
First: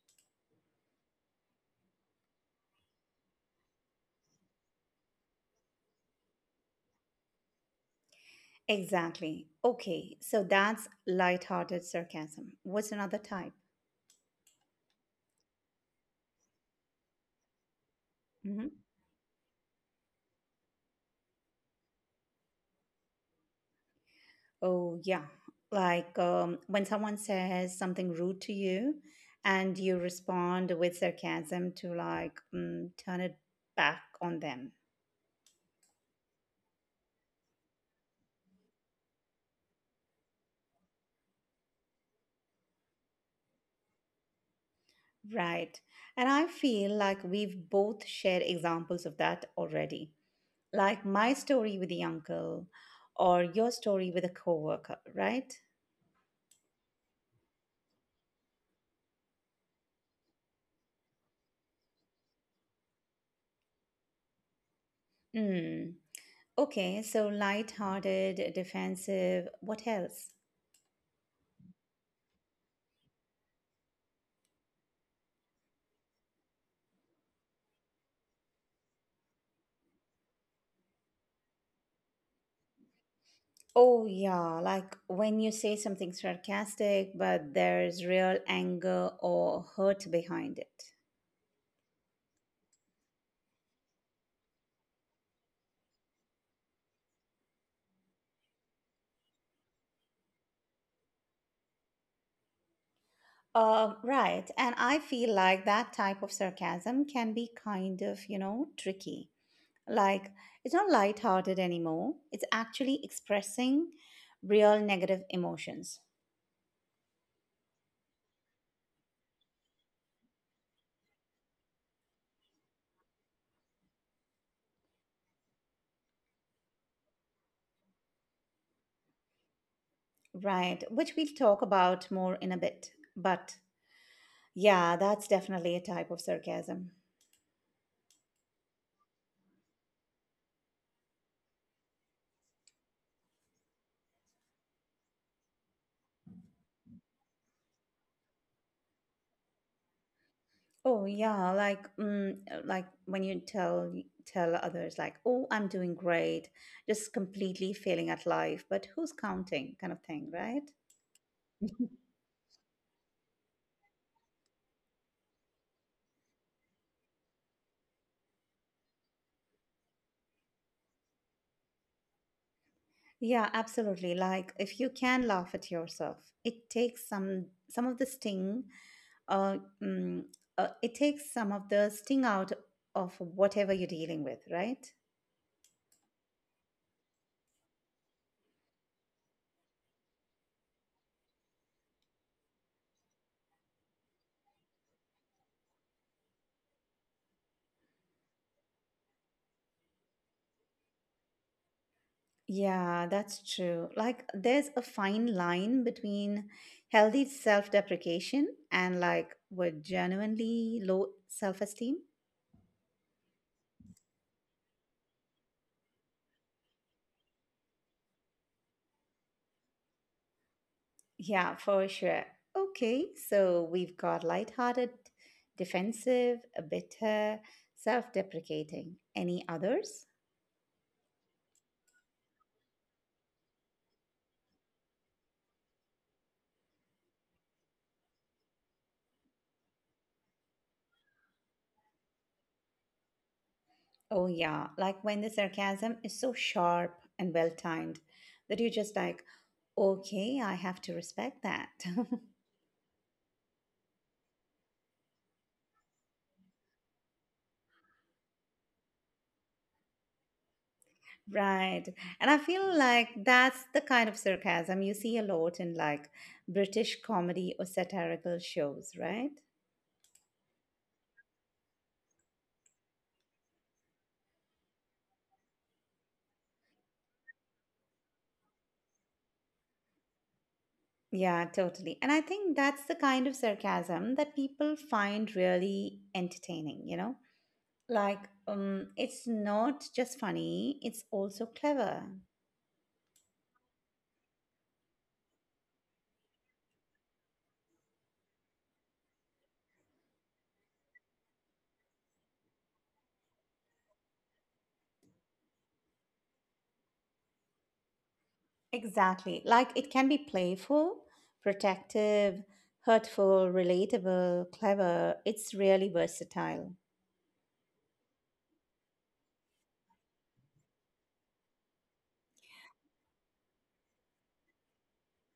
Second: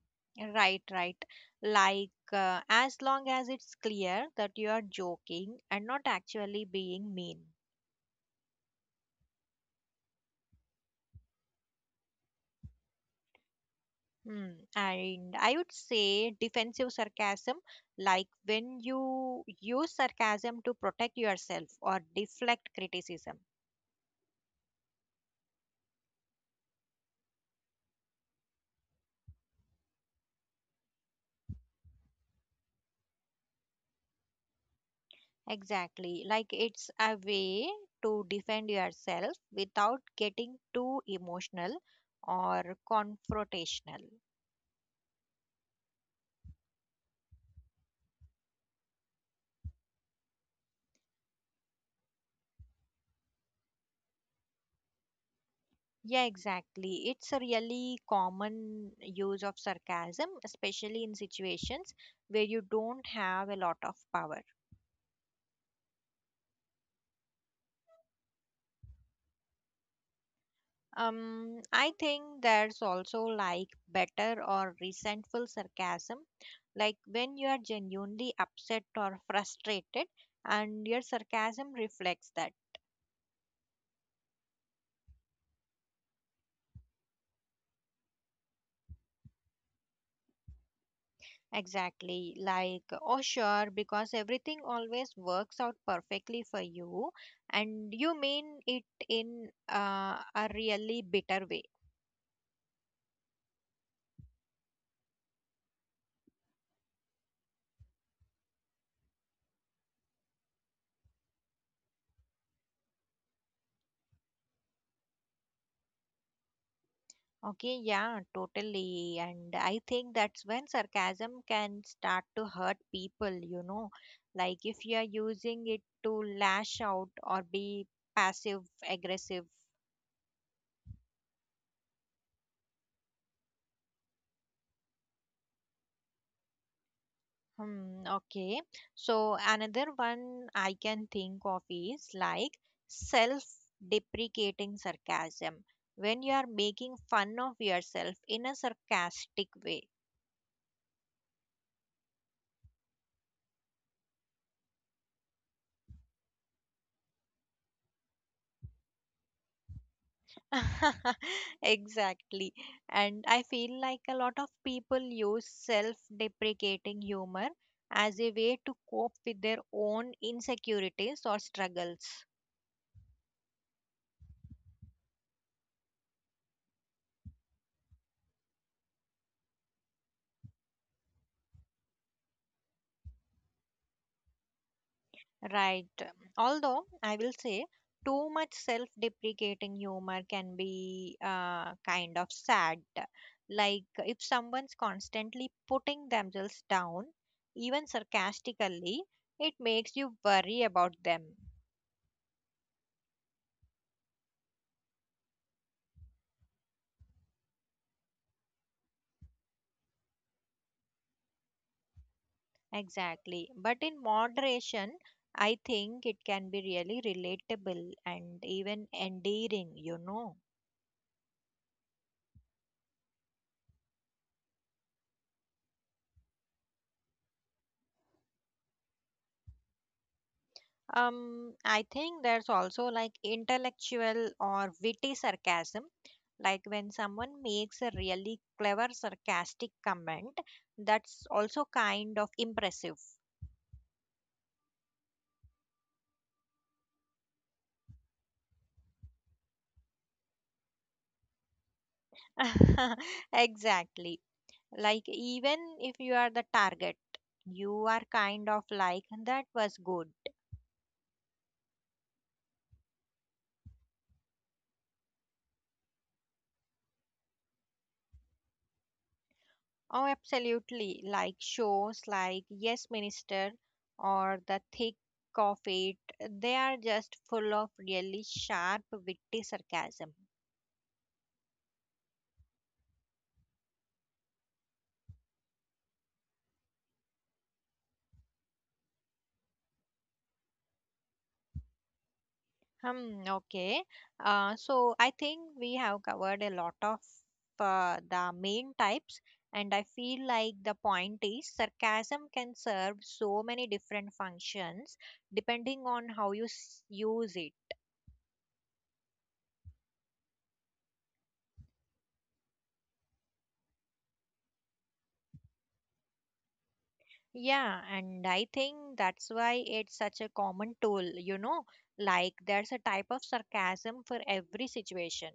B: Right, right. Like, as long as it's clear that you are joking and not actually being mean.
A: Exactly. Okay, so that's light-hearted sarcasm. What's another type?
B: Hmm. And I would say defensive sarcasm, like
A: Hmm.
B: when you use sarcasm to protect yourself or deflect criticism.
A: Oh, yeah. Like when someone says something rude to you and you respond with sarcasm to like turn it back on them.
B: Exactly. Like it's a way to defend yourself without getting too emotional or confrontational.
A: Right. And I feel like we've both shared examples of that already. Like my story with the uncle or your story with a coworker, right?
B: Yeah, exactly. It's a really common use of sarcasm, especially in situations where you don't have a lot of power.
A: Mm. Okay, so light-hearted, defensive, what else?
B: I think there's also like better or resentful sarcasm, like when you are genuinely upset or frustrated, and your sarcasm reflects that.
A: Oh, yeah, like when you say something sarcastic, but there's real anger or hurt behind it.
B: Exactly, like, oh sure, because everything always works out perfectly for you, and you mean it in a really bitter way.
A: Right, and I feel like that type of sarcasm can be kind of, you know, tricky. Like, it's not light-hearted anymore, it's actually expressing real negative emotions,
B: Okay, yeah, totally. And I think that's when sarcasm can start to hurt people, you know, like if you are using it to lash out or be passive aggressive.
A: right? Which we'll talk about more in a bit. But yeah, that's definitely a type of sarcasm.
B: Hmm, okay. So another one I can think of is like self-deprecating sarcasm when you are making fun of yourself in a sarcastic way.
A: Oh yeah, like like when you tell others like, "Oh, I'm doing great," just completely failing at life, but who's counting kind of thing, right?
B: <laughs>
A: <laughs>
B: Exactly. And I feel like a lot of people use self-deprecating humor as a way to cope with their own insecurities or struggles.
A: Yeah, absolutely. Like if you can laugh at yourself, it takes some of the sting uh, mm, it takes some of the sting out of whatever you're dealing with, right?
B: Right. Although I will say too much self deprecating humor can be kind of sad. Like if someone's constantly putting themselves down, even sarcastically, it makes you worry about them.
A: Yeah, that's true. Like, there's a fine line between healthy self deprecation and like what genuinely low self esteem.
B: Exactly. But in moderation, I think it can be really relatable and even endearing, you know.
A: Yeah, for sure. Okay, so we've got lighthearted, defensive, a bitter, self deprecating. Any others?
B: I think there's also like intellectual or witty sarcasm. Like when someone makes a really clever sarcastic comment, that's also kind of impressive.
A: Oh, yeah, like when the sarcasm is so sharp and well timed that you're just like, okay, I have to respect that. <laughs>
B: <laughs> Exactly. Like even if you are the target, you are kind of like that was good.
A: Right. And I feel like that's the kind of sarcasm you see a lot in like British comedy or satirical shows, right?
B: Oh, absolutely. Like shows like Yes Minister or The Thick of It, they are just full of really sharp, witty sarcasm.
A: Yeah, totally. And I think that's the kind of sarcasm that people find really entertaining, you know? Like, it's not just funny, it's also clever.
B: Hmm, okay. So I think we have covered a lot of the main types, and I feel like the point is sarcasm can serve so many different functions depending on how you use it.
A: Exactly. Like, it can be playful, protective, hurtful, relatable, clever. It's really versatile.
B: Yeah, and I think that's why it's such a common tool, you know, like there's a type of sarcasm for every situation.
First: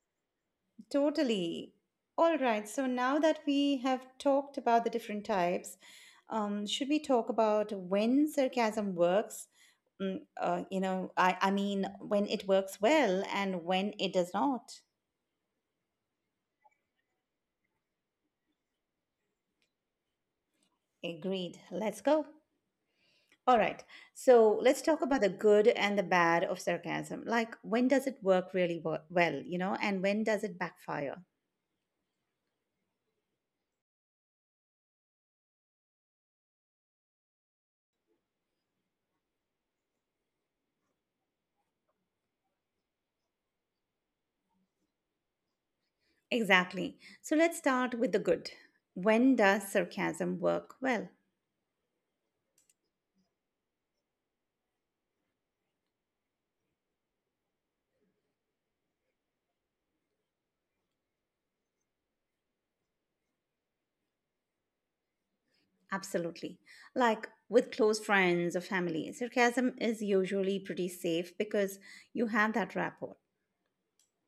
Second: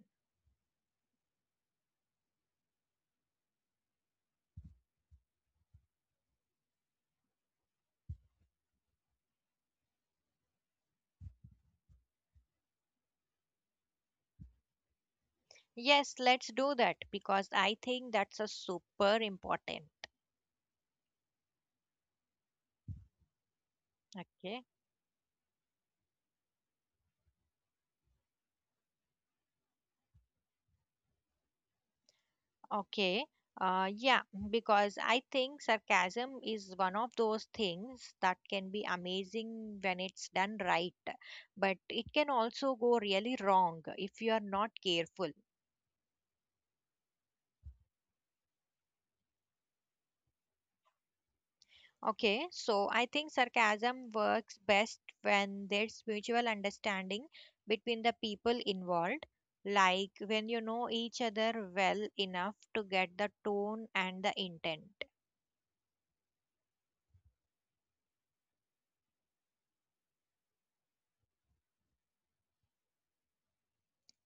A: Totally. All right. So now that we have talked about the different types, should we talk about when sarcasm works? You know, I mean, when it works well and when it does not.
B: Yes, let's do that because I think that's a super important.
A: Agreed. Let's go. All right. So
B: Okay.
A: let's talk about the good and the bad of sarcasm. Like, when does it work really well, you know, and when does it backfire?
B: Okay. Yeah, because I think sarcasm is one of those things that can be amazing when it's done right, but it can also go really wrong if you are not careful.
A: Exactly. So let's start with the good. When does sarcasm work well?
B: Okay, so I think sarcasm works best when there's mutual understanding between the people involved, like when you know each other well enough to get the tone and the intent.
A: Absolutely. Like with close friends or family, sarcasm is usually pretty safe because you have that rapport.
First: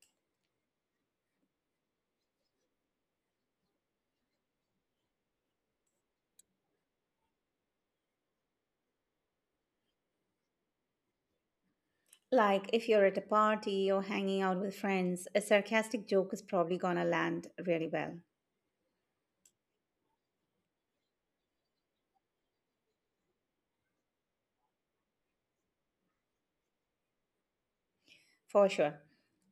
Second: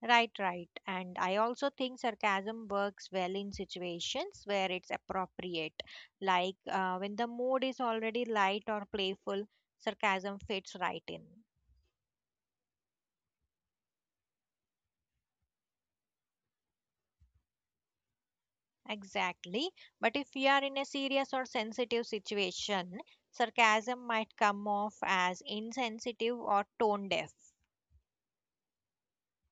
B: Right, right. And I also think sarcasm works well in situations where it's appropriate, when the mood is already light or playful, sarcasm fits right in.
A: Like if you're at a party or hanging out with friends, a sarcastic joke is probably gonna land really well,
B: Exactly. But if you are in a serious or sensitive situation, sarcasm might come off as insensitive or tone deaf.
A: for sure.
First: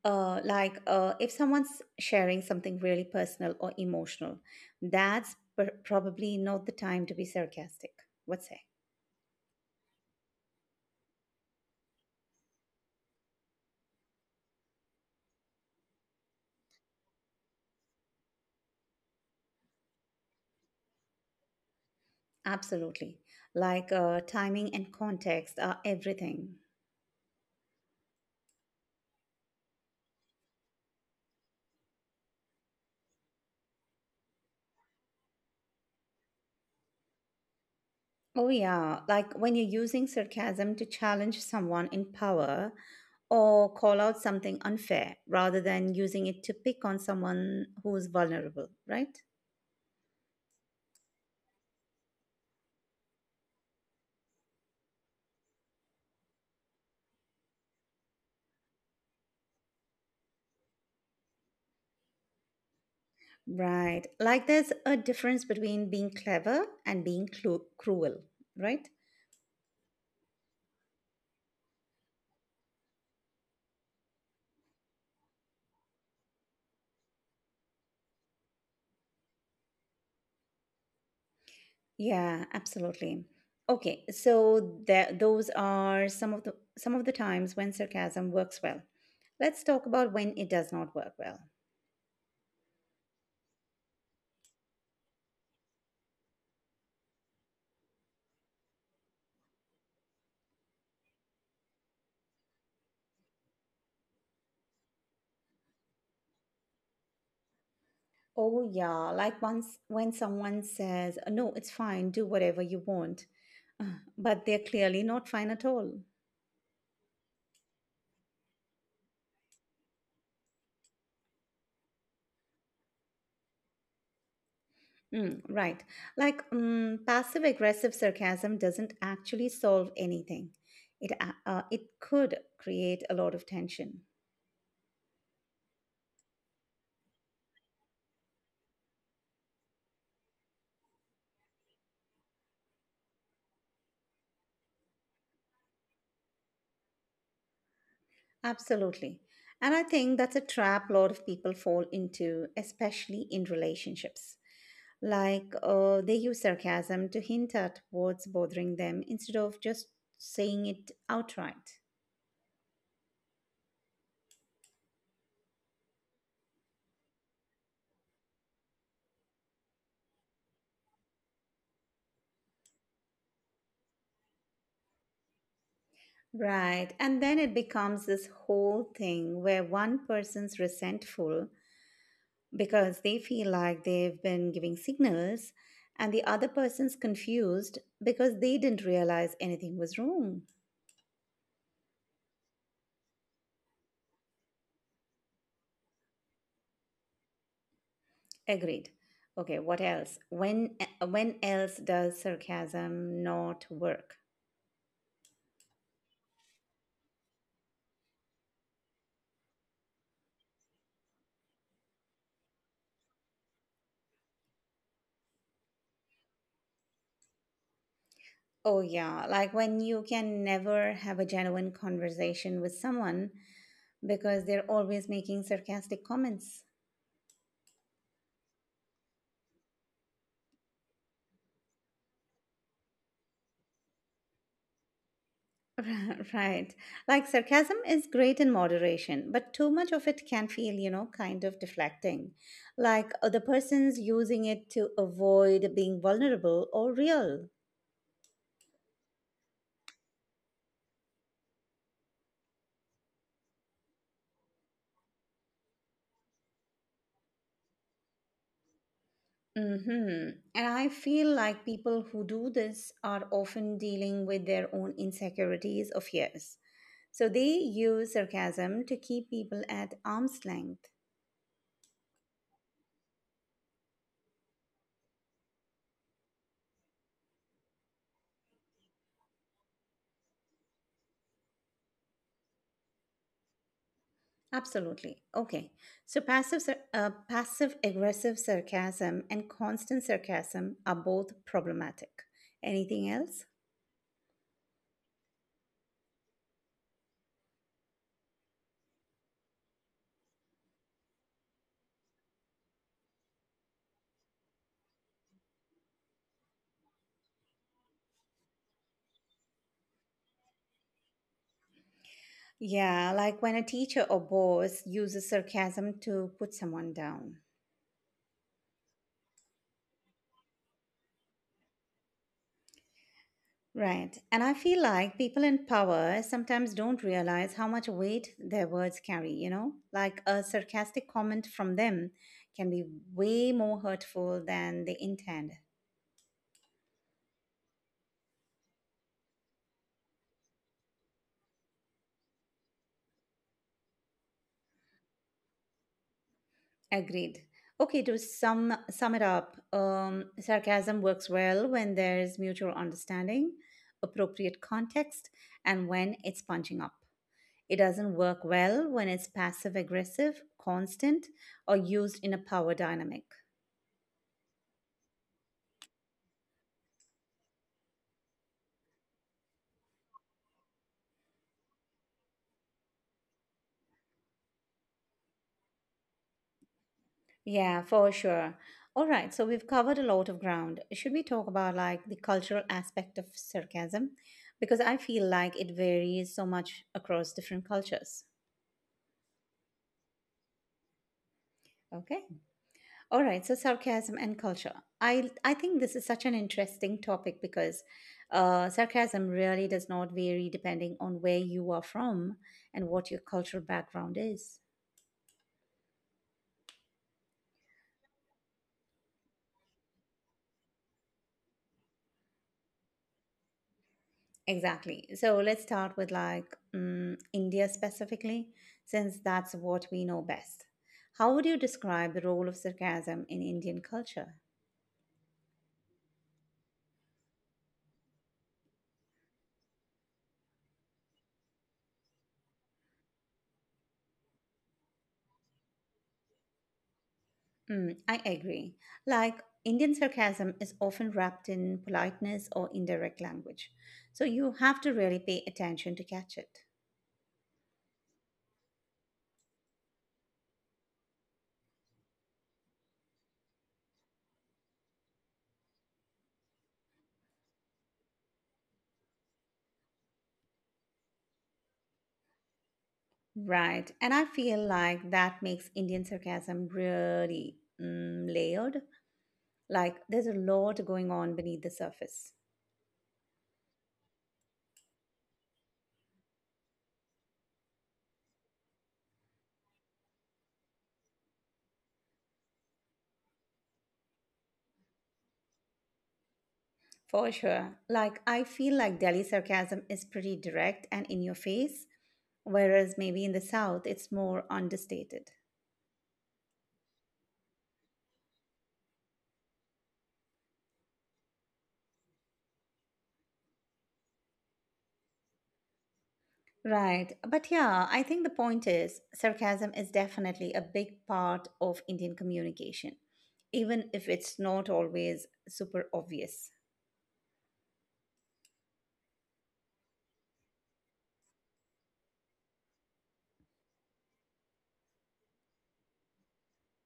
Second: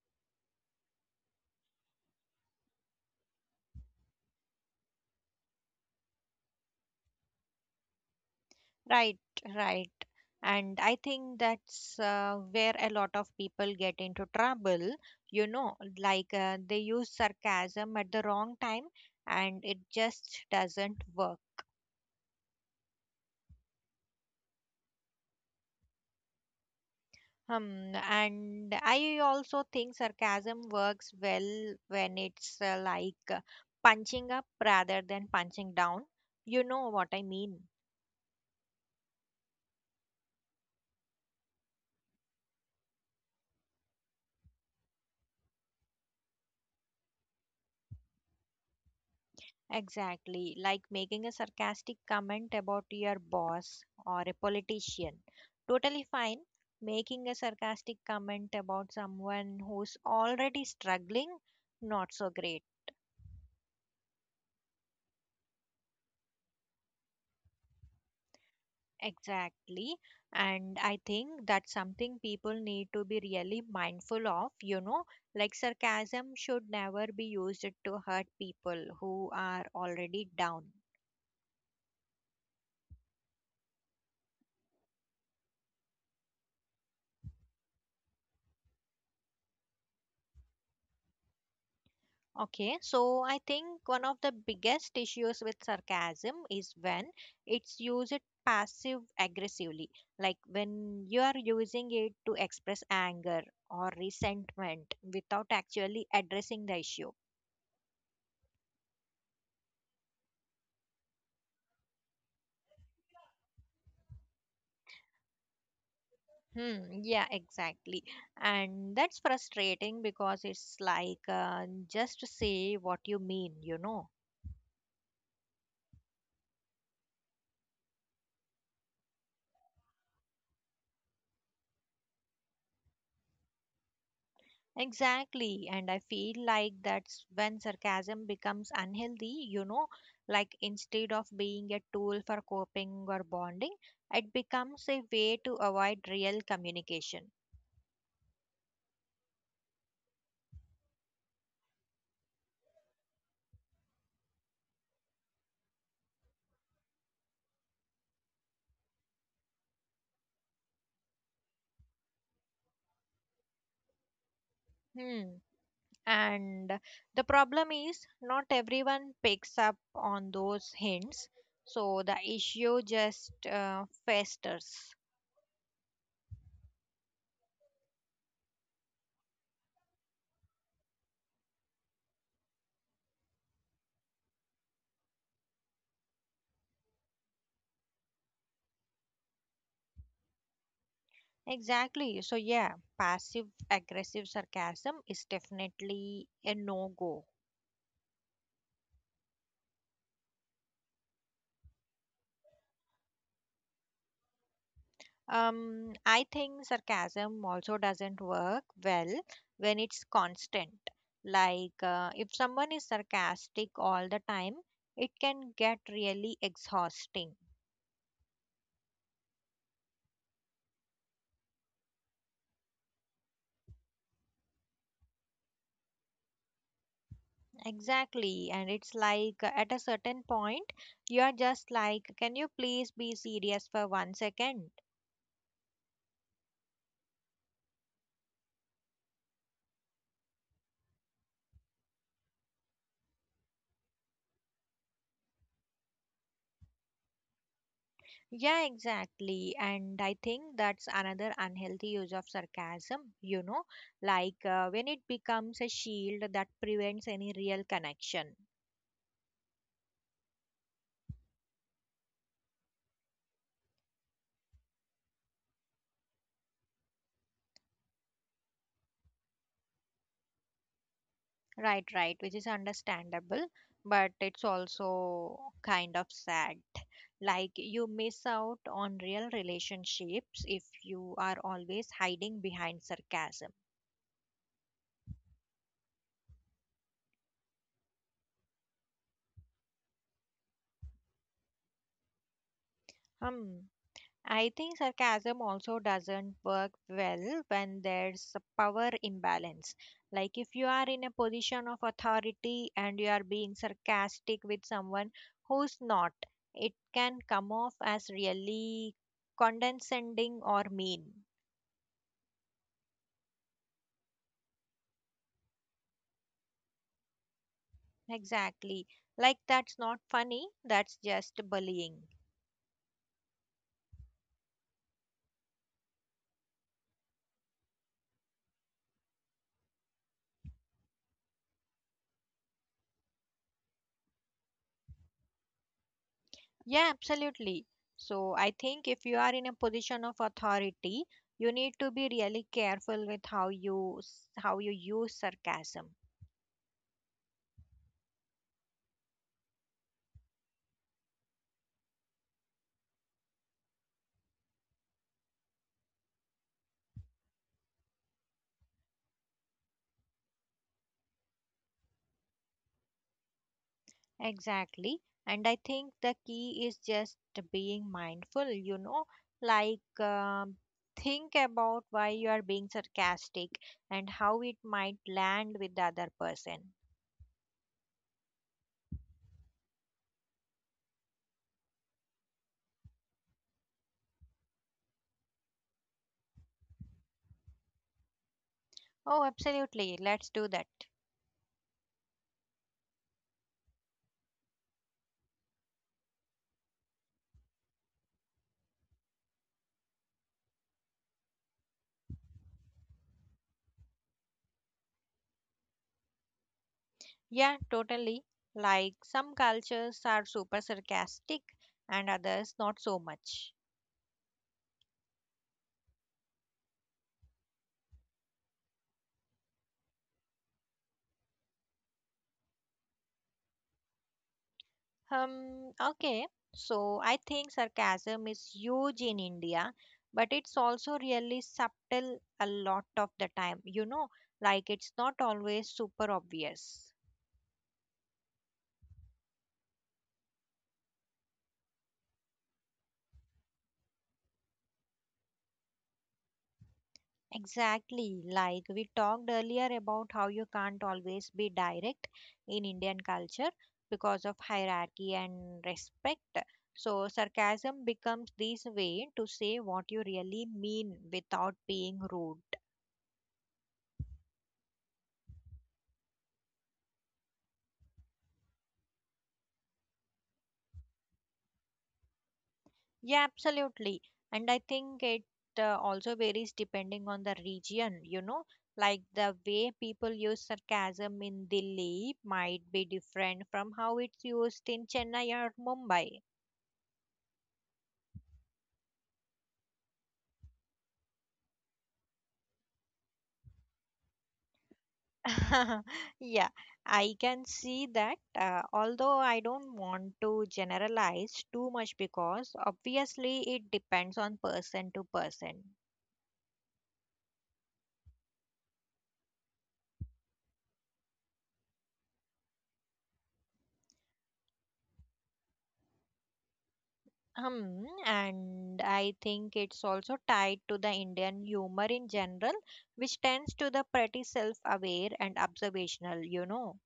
A: If someone's sharing something really personal or emotional, that's probably not the time to be sarcastic. What say?
B: Right, right. And I think that's where a lot of people get into trouble. You know, they use sarcasm at the wrong time and it just doesn't work.
A: Absolutely. Like timing and context are everything.
B: Hmm, and I also think sarcasm works well when it's punching up rather than punching down. You know what I mean?
A: Oh, yeah. Like when you're using sarcasm to challenge someone in power or call out something unfair rather than using it to pick on someone who's vulnerable, right?
B: Exactly. Like making a sarcastic comment about your boss or a politician. Totally fine. Making a sarcastic comment about someone who's already struggling, not so great.
A: Right. Like there's a difference between being clever and being cruel, right?
B: Exactly. And I think that's something people need to be really mindful of, you know, like sarcasm should never be used to hurt people who are already down.
A: Yeah, absolutely. Okay, those are some of the times when sarcasm works well. Let's talk about when it does not work well.
B: Okay, so I think one of the biggest issues with sarcasm is when it's used passive aggressively, like when you are using it to express anger or resentment without actually addressing the issue.
A: Oh, yeah. Like once when someone says, "No, it's fine, do whatever you want," <laughs> uh, but they're clearly not fine at all.
B: Hmm, yeah, exactly. And that's frustrating because it's like just say what you mean, you know.
A: Right. Like passive aggressive sarcasm doesn't actually solve anything, it could create a lot of tension.
B: Exactly. And I feel like that's when sarcasm becomes unhealthy, you know. Like instead of being a tool for coping or bonding, it becomes a way to avoid real communication.
A: Absolutely. And I think that's a trap a lot of people fall into, especially in relationships. Like they use sarcasm to hint at what's bothering them instead of just saying it outright.
B: Hmm. And the problem is, not everyone picks up on those hints, so the issue just festers.
A: Right. And then it becomes this whole thing where one person's resentful because they feel like they've been giving signals, and the other person's confused because they didn't realize anything was wrong.
B: Exactly. So, yeah, passive aggressive sarcasm is definitely a no go.
A: Agreed. Okay, what else? When else does sarcasm not work?
B: I think sarcasm also doesn't work well when it's constant. Like, if someone is sarcastic all the time, it can get really exhausting.
A: Oh yeah, like when you can never have a genuine conversation with someone because they're always making sarcastic comments.
B: Exactly, and it's like at a certain point, you are just like, can you please be serious for one second?
A: <laughs> Right. Like sarcasm is great in moderation, but too much of it can feel, you know, kind of deflecting. Like the person's using it to avoid being vulnerable or real.
B: Yeah, exactly. And I think that's another unhealthy use of sarcasm, you know, when it becomes a shield that prevents any real connection.
A: Mm-hmm. And I feel like people who do this are often dealing with their own insecurities of years. So they use sarcasm to keep people at arm's length.
B: Right, right, which is understandable, but it's also kind of sad. Like you miss out on real relationships if you are always hiding behind sarcasm.
A: Absolutely. Okay. So passive aggressive sarcasm and constant sarcasm are both problematic. Anything else?
B: Hmm. I think sarcasm also doesn't work well when there's a power imbalance. Like if you are in a position of authority and you are being sarcastic with someone who's not, it can come off as really condescending or mean.
A: Yeah, like when a teacher or boss uses sarcasm to put someone down.
B: Exactly. Like that's not funny, that's just bullying.
A: Right. And I feel like people in power sometimes don't realize how much weight their words carry, you know? Like a sarcastic comment from them can be way more hurtful than they intend.
B: Yeah, absolutely. So I think if you are in a position of authority, you need to be really careful with how you use sarcasm.
A: Agreed. Okay, to sum it up, sarcasm works well when there's mutual understanding, appropriate context, and when it's punching up. It doesn't work well when it's passive aggressive, constant, or used in a power dynamic.
B: Exactly. And I think the key is just being mindful, you know, like um, think about why you are being sarcastic and how it might land with the other person.
A: Yeah, for sure. All right, so we've covered a lot of ground. Should we talk about like the cultural aspect of sarcasm? Because I feel like it varies so much across different cultures.
B: Oh, absolutely. Let's do that.
A: Okay. All right, so sarcasm and culture. I think this is such an interesting topic because sarcasm really does not vary depending on where you are from and what your cultural background is.
B: Yeah, totally. Like some cultures are super sarcastic and others not so much.
A: Exactly. So let's start with like India specifically, since that's what we know best. How would you describe the role of sarcasm in Indian culture?
B: Um, okay, so I think sarcasm is huge in India, but it's also really subtle a lot of the time, you know, like it's not always super obvious.
A: Mm, I agree. Like, Indian sarcasm is often wrapped in politeness or indirect language. So you have to really pay attention to catch it.
B: Exactly. Like we talked earlier about how you can't always be direct in Indian culture because of hierarchy and respect. So, sarcasm becomes this way to say what you really mean without being rude.
A: Right. And I feel like that makes Indian sarcasm really layered. Like, there's a lot going on beneath the surface.
B: Yeah, absolutely. And I think it also varies depending on the region, you know, like the way people use sarcasm in Delhi might be different from how it's used in Chennai or Mumbai.
A: For sure. Like, I feel like Delhi sarcasm is pretty direct and in your face, whereas maybe in the South it's more understated.
B: <laughs> Yeah, I can see that. Although I don't want to generalize too much because obviously it depends on person to person.
A: Right. But yeah, I think the point is sarcasm is definitely a big part of Indian communication, even if it's not always super obvious.
B: Hmm. And I think it's also tied to the Indian humor in general, which tends to the pretty self-aware and observational, you know.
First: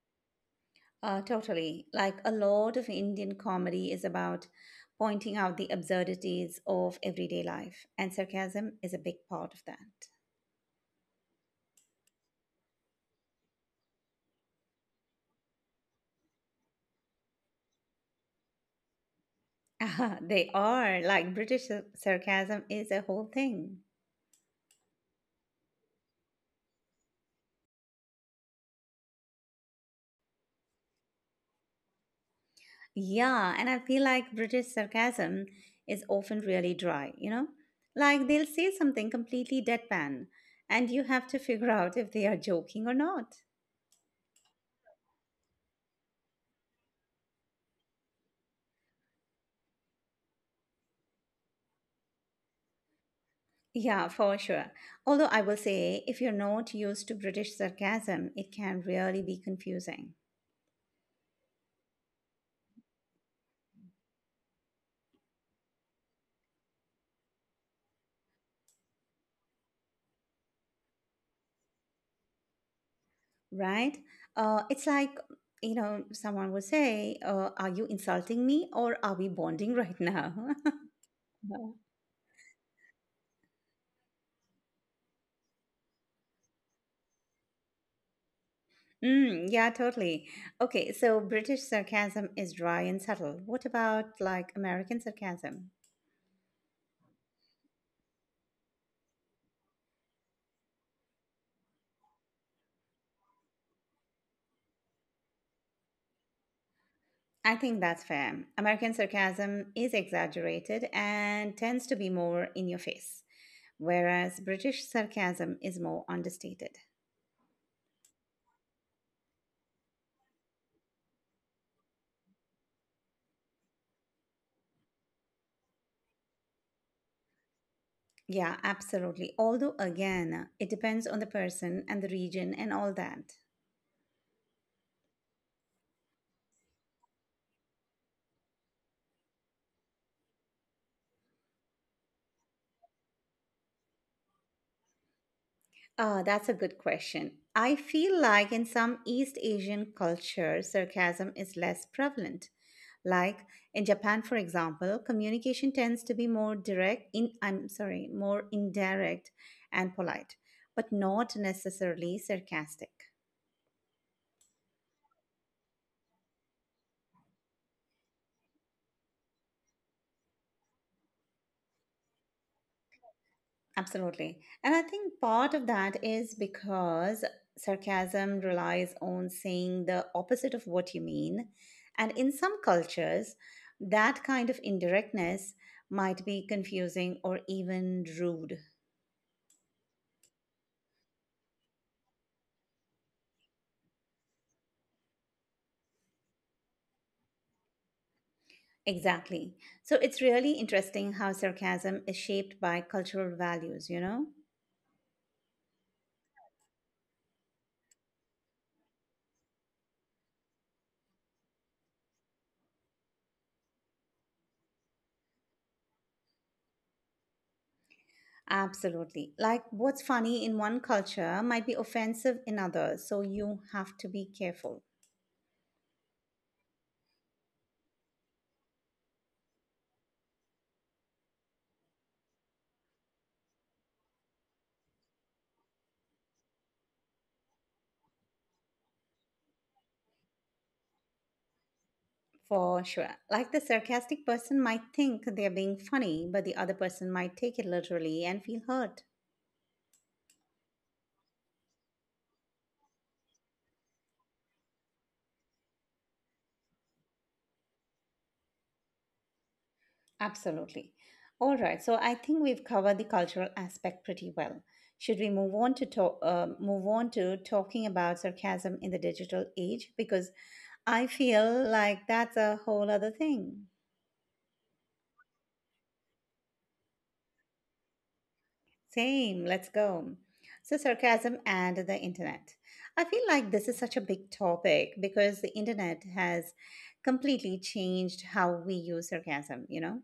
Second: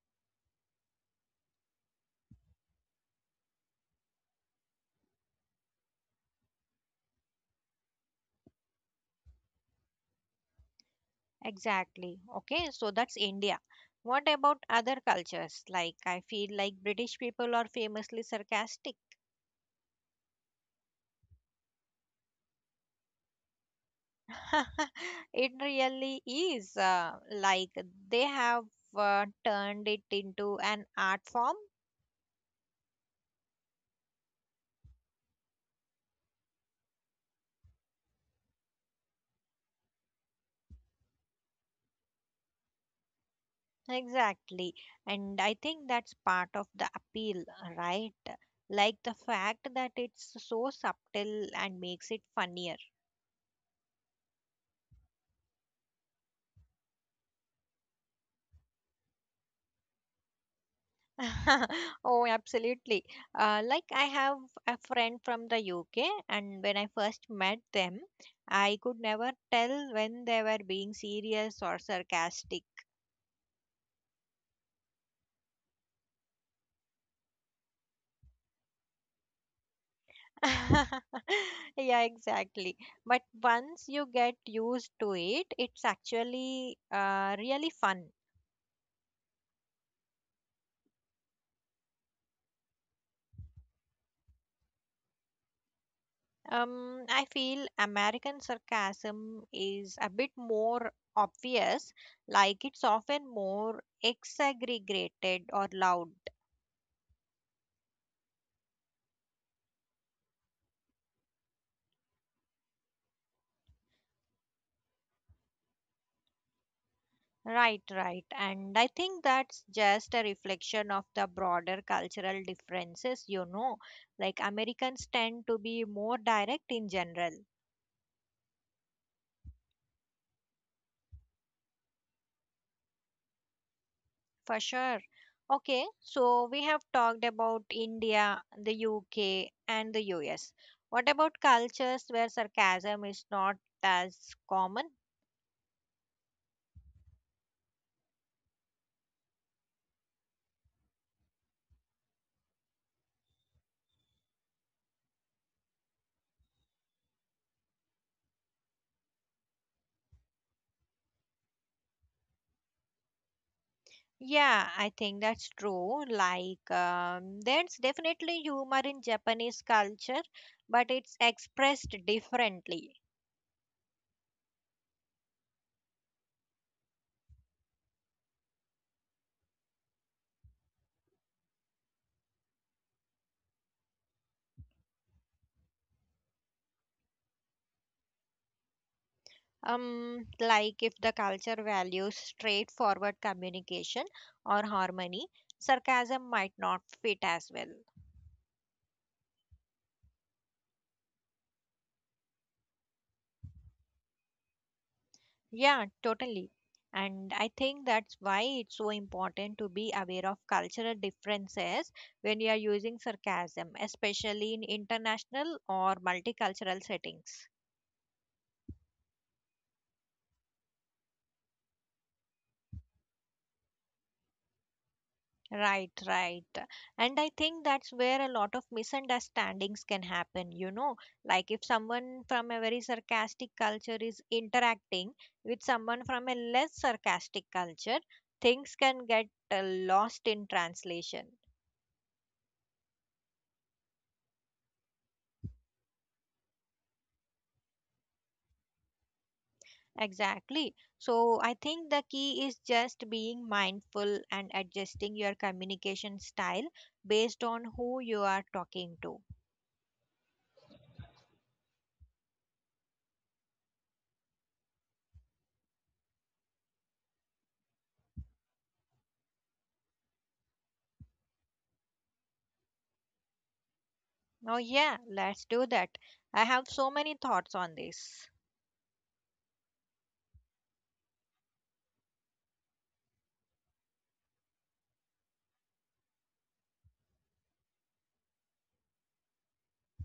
A: Totally. Like, a lot of Indian comedy is about pointing out the absurdities of everyday life, and sarcasm is a big part of that.
B: Exactly. Okay, so that's India. What about other cultures? Like, I feel like British people are famously sarcastic.
A: <laughs> They are like British sarcasm is a whole thing.
B: <laughs> It really is. Like they have turned it into an art form.
A: Yeah, and I feel like British sarcasm is often really dry, you know? Like they'll say something completely deadpan, and you have to <laughs> figure out if they are joking or not.
B: Exactly. And I think that's part of the appeal, right? Like the fact that it's so subtle and makes it funnier.
A: Yeah, for sure. Although I will say, if you're not used to British sarcasm, it can really be confusing,
B: <laughs> Oh, absolutely. Like I have a friend from the UK, and when I first met them, I could never tell when they were being serious or sarcastic.
A: right? It's like, someone would say, are you insulting me or are we bonding right now?
B: <laughs>
A: <laughs>
B: Yeah, exactly. But once you get used to it, it's actually really fun.
A: Mm, yeah, totally. Okay, so British sarcasm is dry and subtle. What about like American sarcasm?
B: I feel American sarcasm is a bit more obvious, like it's often more exaggerated or loud.
A: I think that's fair. American sarcasm is exaggerated and tends to be more in your face, whereas British sarcasm is more understated.
B: Right, right. And I think that's just a reflection of the broader cultural differences, you know. Like Americans tend to be more direct in general.
A: Yeah, absolutely. Although, again, it depends on the person and the region and all that.
B: For sure. Okay, so we have talked about India, the UK, and the US. What about cultures where sarcasm is not as common?
A: Ah, that's a good question. I feel like in some East Asian cultures, sarcasm is less prevalent. Like in Japan, for example, communication tends to be more direct in I'm sorry, more indirect and polite, but not necessarily sarcastic.
B: Yeah, I think that's true. Like, there's definitely humor in Japanese culture, but it's expressed differently.
A: Absolutely. And I think part of that is because sarcasm relies on saying the opposite of what you mean. And in some cultures, that kind of indirectness might be confusing or even rude.
B: Like, if the culture values straightforward communication or harmony, sarcasm might not fit as well.
A: Exactly. So it's really interesting how sarcasm is shaped by cultural values, you know?
B: Yeah, totally. And I think that's why it's so important to be aware of cultural differences when you are using sarcasm, especially in international or multicultural settings.
A: Absolutely. Like what's funny in one culture might be offensive in others. So you have to be careful.
B: Right, right. And I think that's where a lot of misunderstandings can happen, you know. Like if someone from a very sarcastic culture is interacting with someone from a less sarcastic culture, things can get lost in translation.
A: For sure. Like the sarcastic person might think they're being funny, but the other person might take it literally and feel hurt.
B: Exactly. So I think the key is just being mindful and adjusting your communication style based on who you are talking to.
A: Absolutely. All right. So I think we've covered the cultural aspect pretty well. Should we move on to move on to talking about sarcasm in the digital age? Because I feel like that's a whole other thing.
B: Oh, yeah, let's do that. I have so many thoughts on this.
A: Same, let's go. So, sarcasm and the internet. I feel like this is such a big topic because the internet has completely changed how we use sarcasm, you know?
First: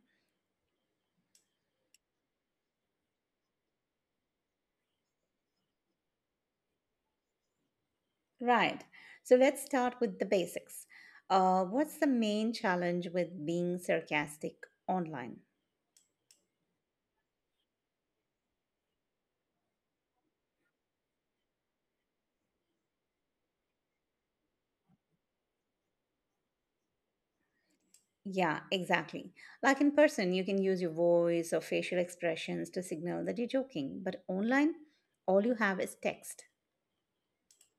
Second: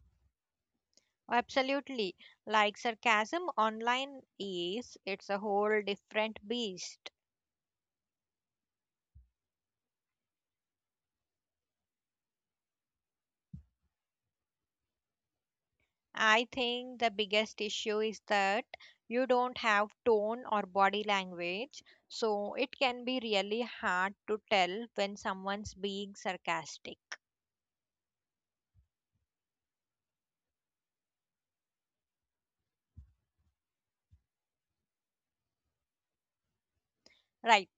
B: Absolutely. Like sarcasm online is, it's a whole different beast.
A: Right. So, let's start with the basics. What's the main challenge with being sarcastic online?
B: I think the biggest issue is that you don't have tone or body language, so it can be really hard to tell when someone's being sarcastic,
A: Yeah, exactly. Like in person, you can use your voice or facial expressions to signal that you're joking, but online, all you have is text.
B: right?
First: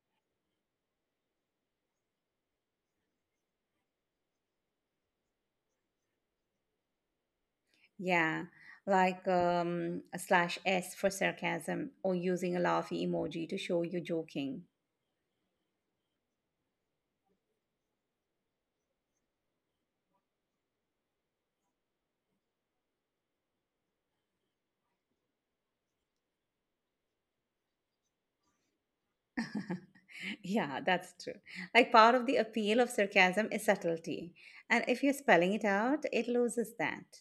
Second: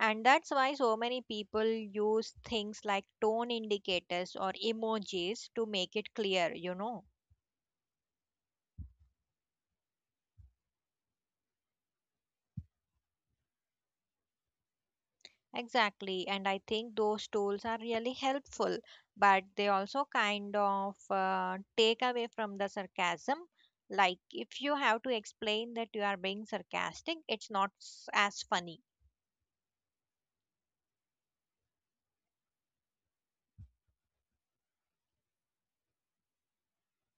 B: And that's why so many people use things like tone indicators or emojis to make it clear, you know.
A: Yeah, like a slash S for sarcasm or using a laughing emoji to show you're joking.
B: Exactly, and I think those tools are really helpful, but they also kind of take away from the sarcasm. Like, if you have to explain that you are being sarcastic, it's not as funny.
A: <laughs> Yeah, that's true. Like part of the appeal of sarcasm is subtlety. And if you're spelling it out, it loses that.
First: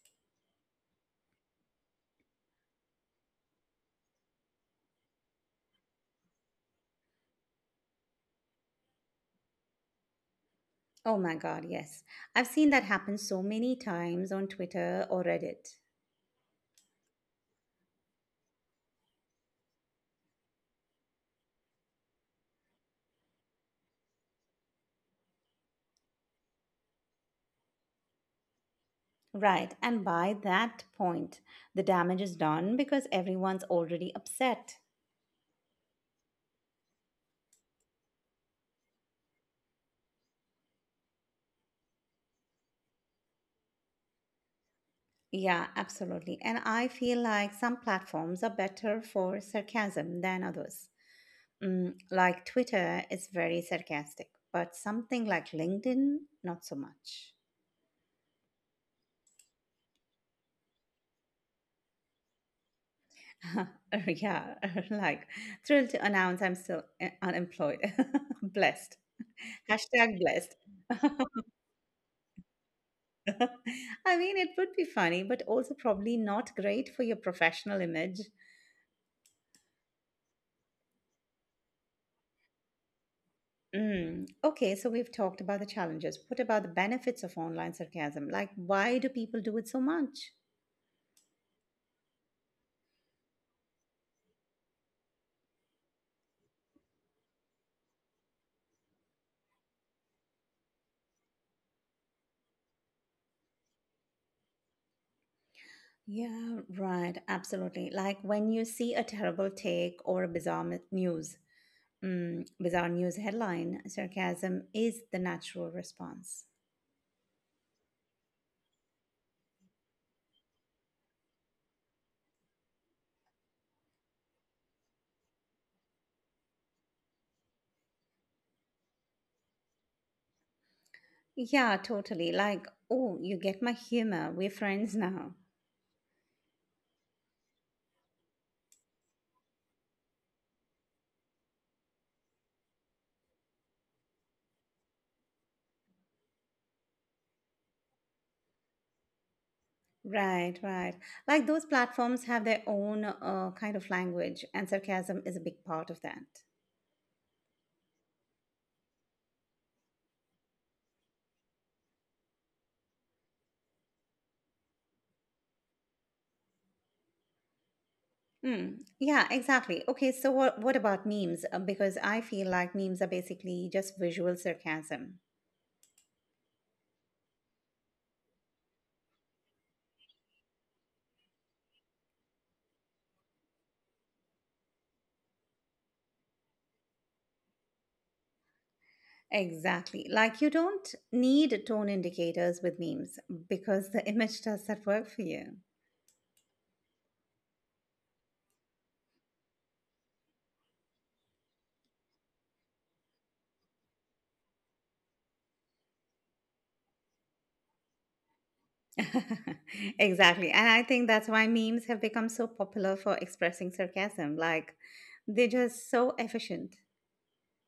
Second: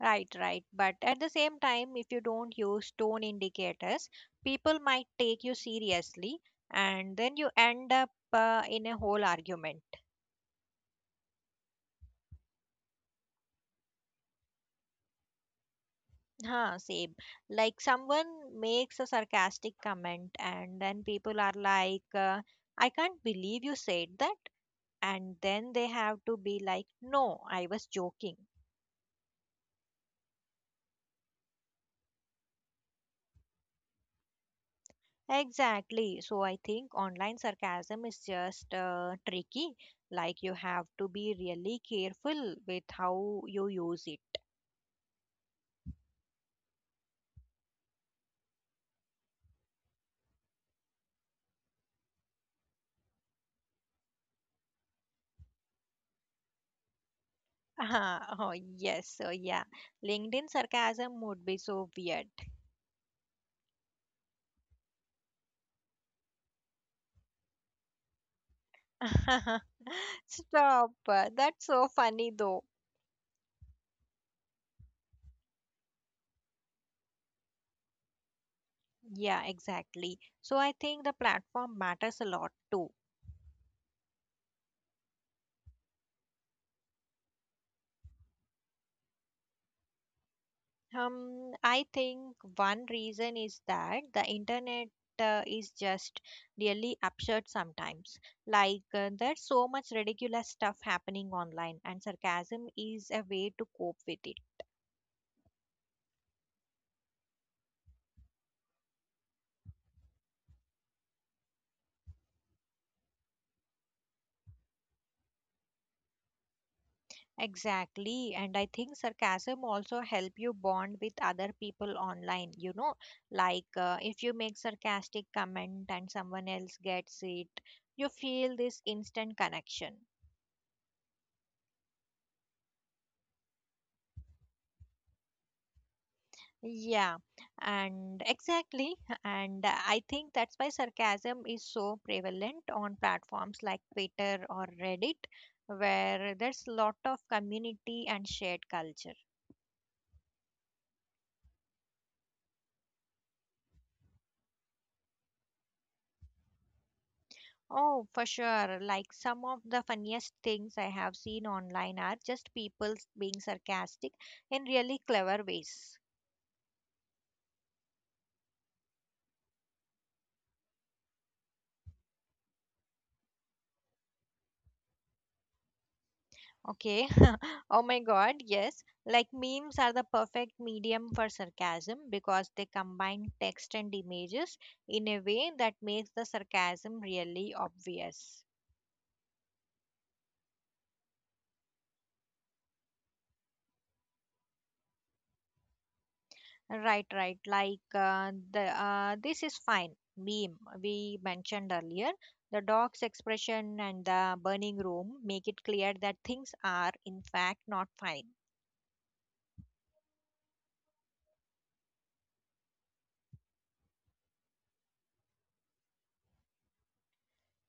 B: Right, right. But at the same time, if you don't use tone indicators, people might take you seriously, and then you end up in a whole argument.
A: Oh my God, yes. I've seen that happen so many times on Twitter or Reddit.
B: Huh, same. Like someone makes a sarcastic comment, and then people are like, I can't believe you said that. And then they have to be like, no, I was joking.
A: Right, and by that point, the damage is done because everyone's already upset.
B: Exactly. So I think online sarcasm is just tricky. Like you have to be really careful with how you use it.
A: Yeah, absolutely. And I feel like some platforms are better for sarcasm than others. Mm, like Twitter is very sarcastic, but something like LinkedIn, not so much.
B: <laughs> Oh, yes. So yeah, LinkedIn sarcasm would be so weird.
A: <laughs> Yeah, <laughs> like thrilled to announce I'm still unemployed. <laughs> Blessed.
B: <laughs>
A: Hashtag blessed.
B: Stop.
A: <laughs>
B: That's so funny though.
A: I mean, it would be funny, but also probably not great for your professional image.
B: Yeah, exactly. So I think the platform matters a lot too.
A: Mm. Okay, so we've talked about the challenges. What about the benefits of online sarcasm? Like, why do people do it so much?
B: I think one reason is that the internet is just really absurd sometimes. Like there's so much ridiculous stuff happening online, and sarcasm is a way to cope with it.
A: Yeah, right, absolutely. Like when you see a terrible take or a bizarre bizarre news headline, sarcasm is the natural response.
B: Exactly. And I think sarcasm also help you bond with other people online, you know, like if you make sarcastic comment and someone else gets it, you feel this instant connection.
A: Yeah, totally. Like, oh, you get my humor. We're friends now.
B: Yeah, and exactly. <laughs> And I think that's why sarcasm is so prevalent on platforms like Twitter or Reddit, where there's lot of community and shared culture.
A: Right, right. Like those platforms have their own kind of language, and sarcasm is a big part of that.
B: Oh, for sure. Like some of the funniest things I have seen online are just people being sarcastic in really clever ways.
A: Mm, yeah, exactly. Okay, so what about memes? Because I feel like memes are basically just visual sarcasm.
B: Okay. <laughs> Oh my God, yes. Like memes are the perfect medium for sarcasm because they combine text and images in a way that makes the sarcasm really obvious.
A: Exactly. Like you don't need tone indicators with memes because the <laughs> image does that work for you.
B: Right, right. Like the this is fine meme we mentioned earlier. The dog's expression and the burning room make it clear that things are in fact not fine.
A: <laughs> Exactly. And I think that's why memes have become so popular for expressing sarcasm. Like they're just so efficient.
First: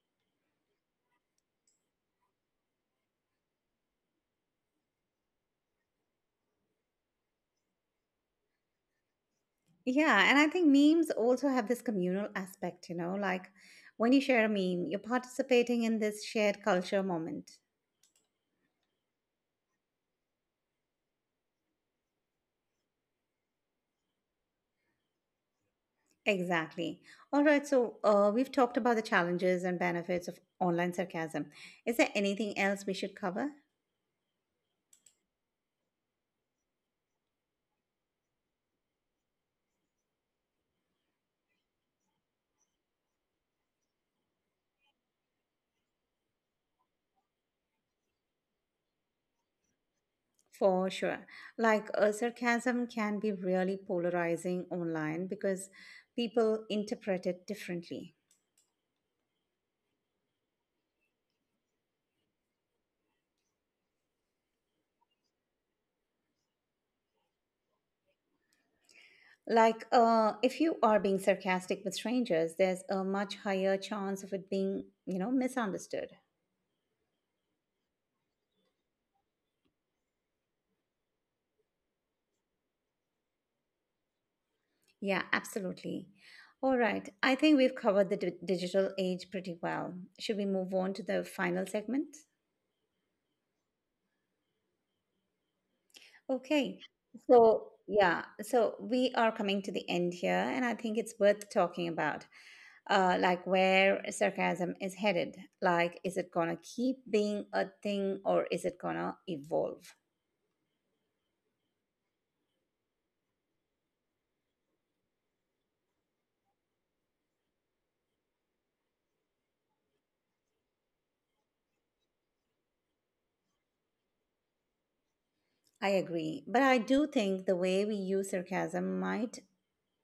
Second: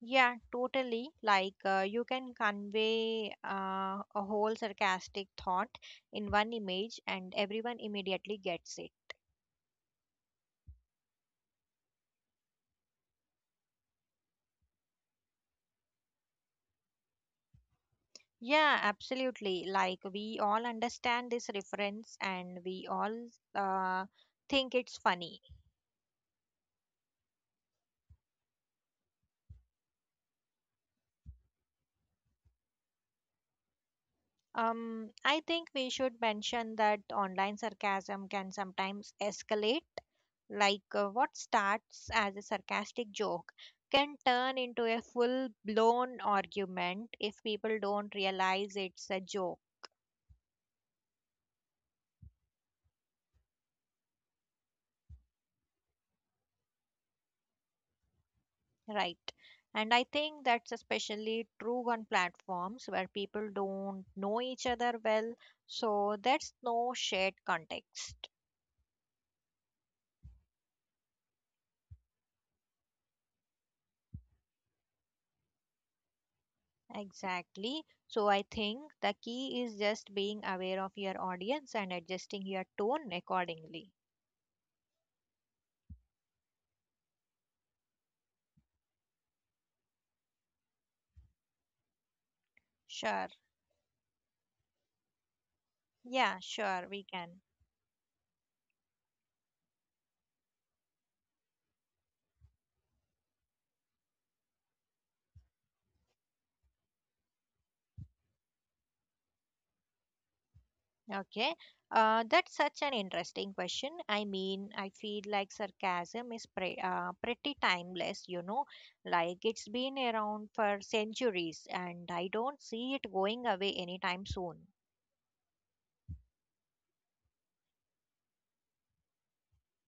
B: Yeah, totally. Like you can convey a whole sarcastic thought in one image, and everyone immediately gets it.
A: Yeah, and I think memes also have this communal aspect, you know, like when you share a meme, you're participating in this shared culture moment.
B: Yeah, absolutely. Like we all understand this reference, and we all uh, think it's funny.
A: Exactly. All right. So we've talked about the challenges and benefits of online sarcasm. Is there anything else we should cover?
B: I think we should mention that online sarcasm can sometimes escalate. Like what starts as a sarcastic joke can turn into a full blown argument if people don't realize it's a joke,
A: For sure. Like sarcasm can be really polarizing online because people interpret it differently.
B: right? And I think that's especially true on platforms where people don't know each other well, so there's no shared context.
A: Like if you are being sarcastic with strangers, there's a much higher chance of it being, you know, misunderstood.
B: Exactly. So I think the key is just being aware of your audience and adjusting your tone accordingly.
A: Yeah, absolutely. All right. I think we've covered the digital age pretty well. Should we move on to the final segment?
B: Sure. Yeah,
A: Okay.
B: sure, we can.
A: So, yeah, so we are coming to the end here, and I think it's worth talking about, like where sarcasm is headed. Like, is it gonna keep being a thing or is it gonna evolve?
B: Okay. That's such an interesting question. I mean, I feel like sarcasm is pretty timeless, you know, like it's been around for centuries and I don't see it going away anytime soon.
A: I agree. But I do think the way we use sarcasm might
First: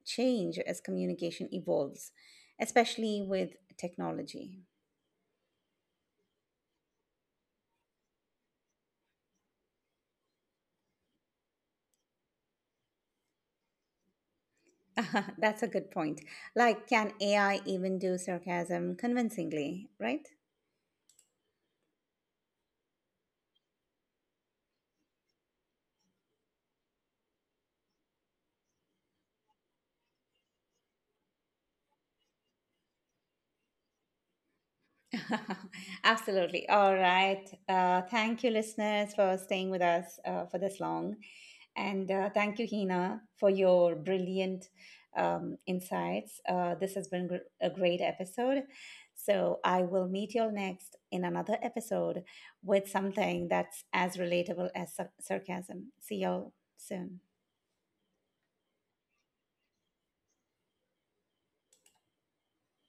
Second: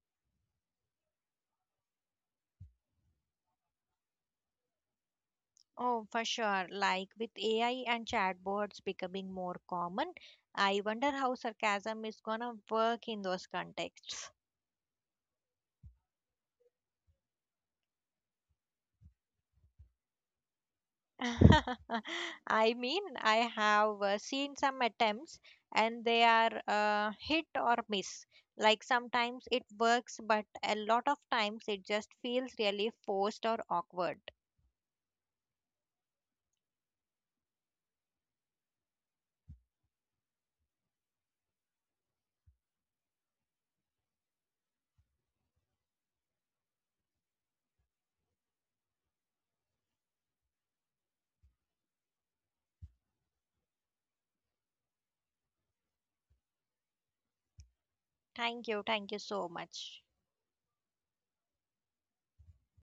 A: change as communication evolves, especially with technology.
B: Oh, for sure. Like with AI and chatbots becoming more common, I wonder how sarcasm is gonna work in those contexts.
A: <laughs> That's a good point. Like, can AI even do sarcasm convincingly, right?
B: <laughs> I mean, I have seen some attempts and they are hit or miss. Like sometimes it works, but a lot of times it just feels really forced or awkward.
A: <laughs> Absolutely. All right. Thank you, listeners, for staying with us for this long. And thank you, Hina, for your brilliant insights. This has been a great episode. So I will meet you all next in another episode with something that's as relatable as sarcasm. See y'all soon.
B: Thank you. Thank you so much.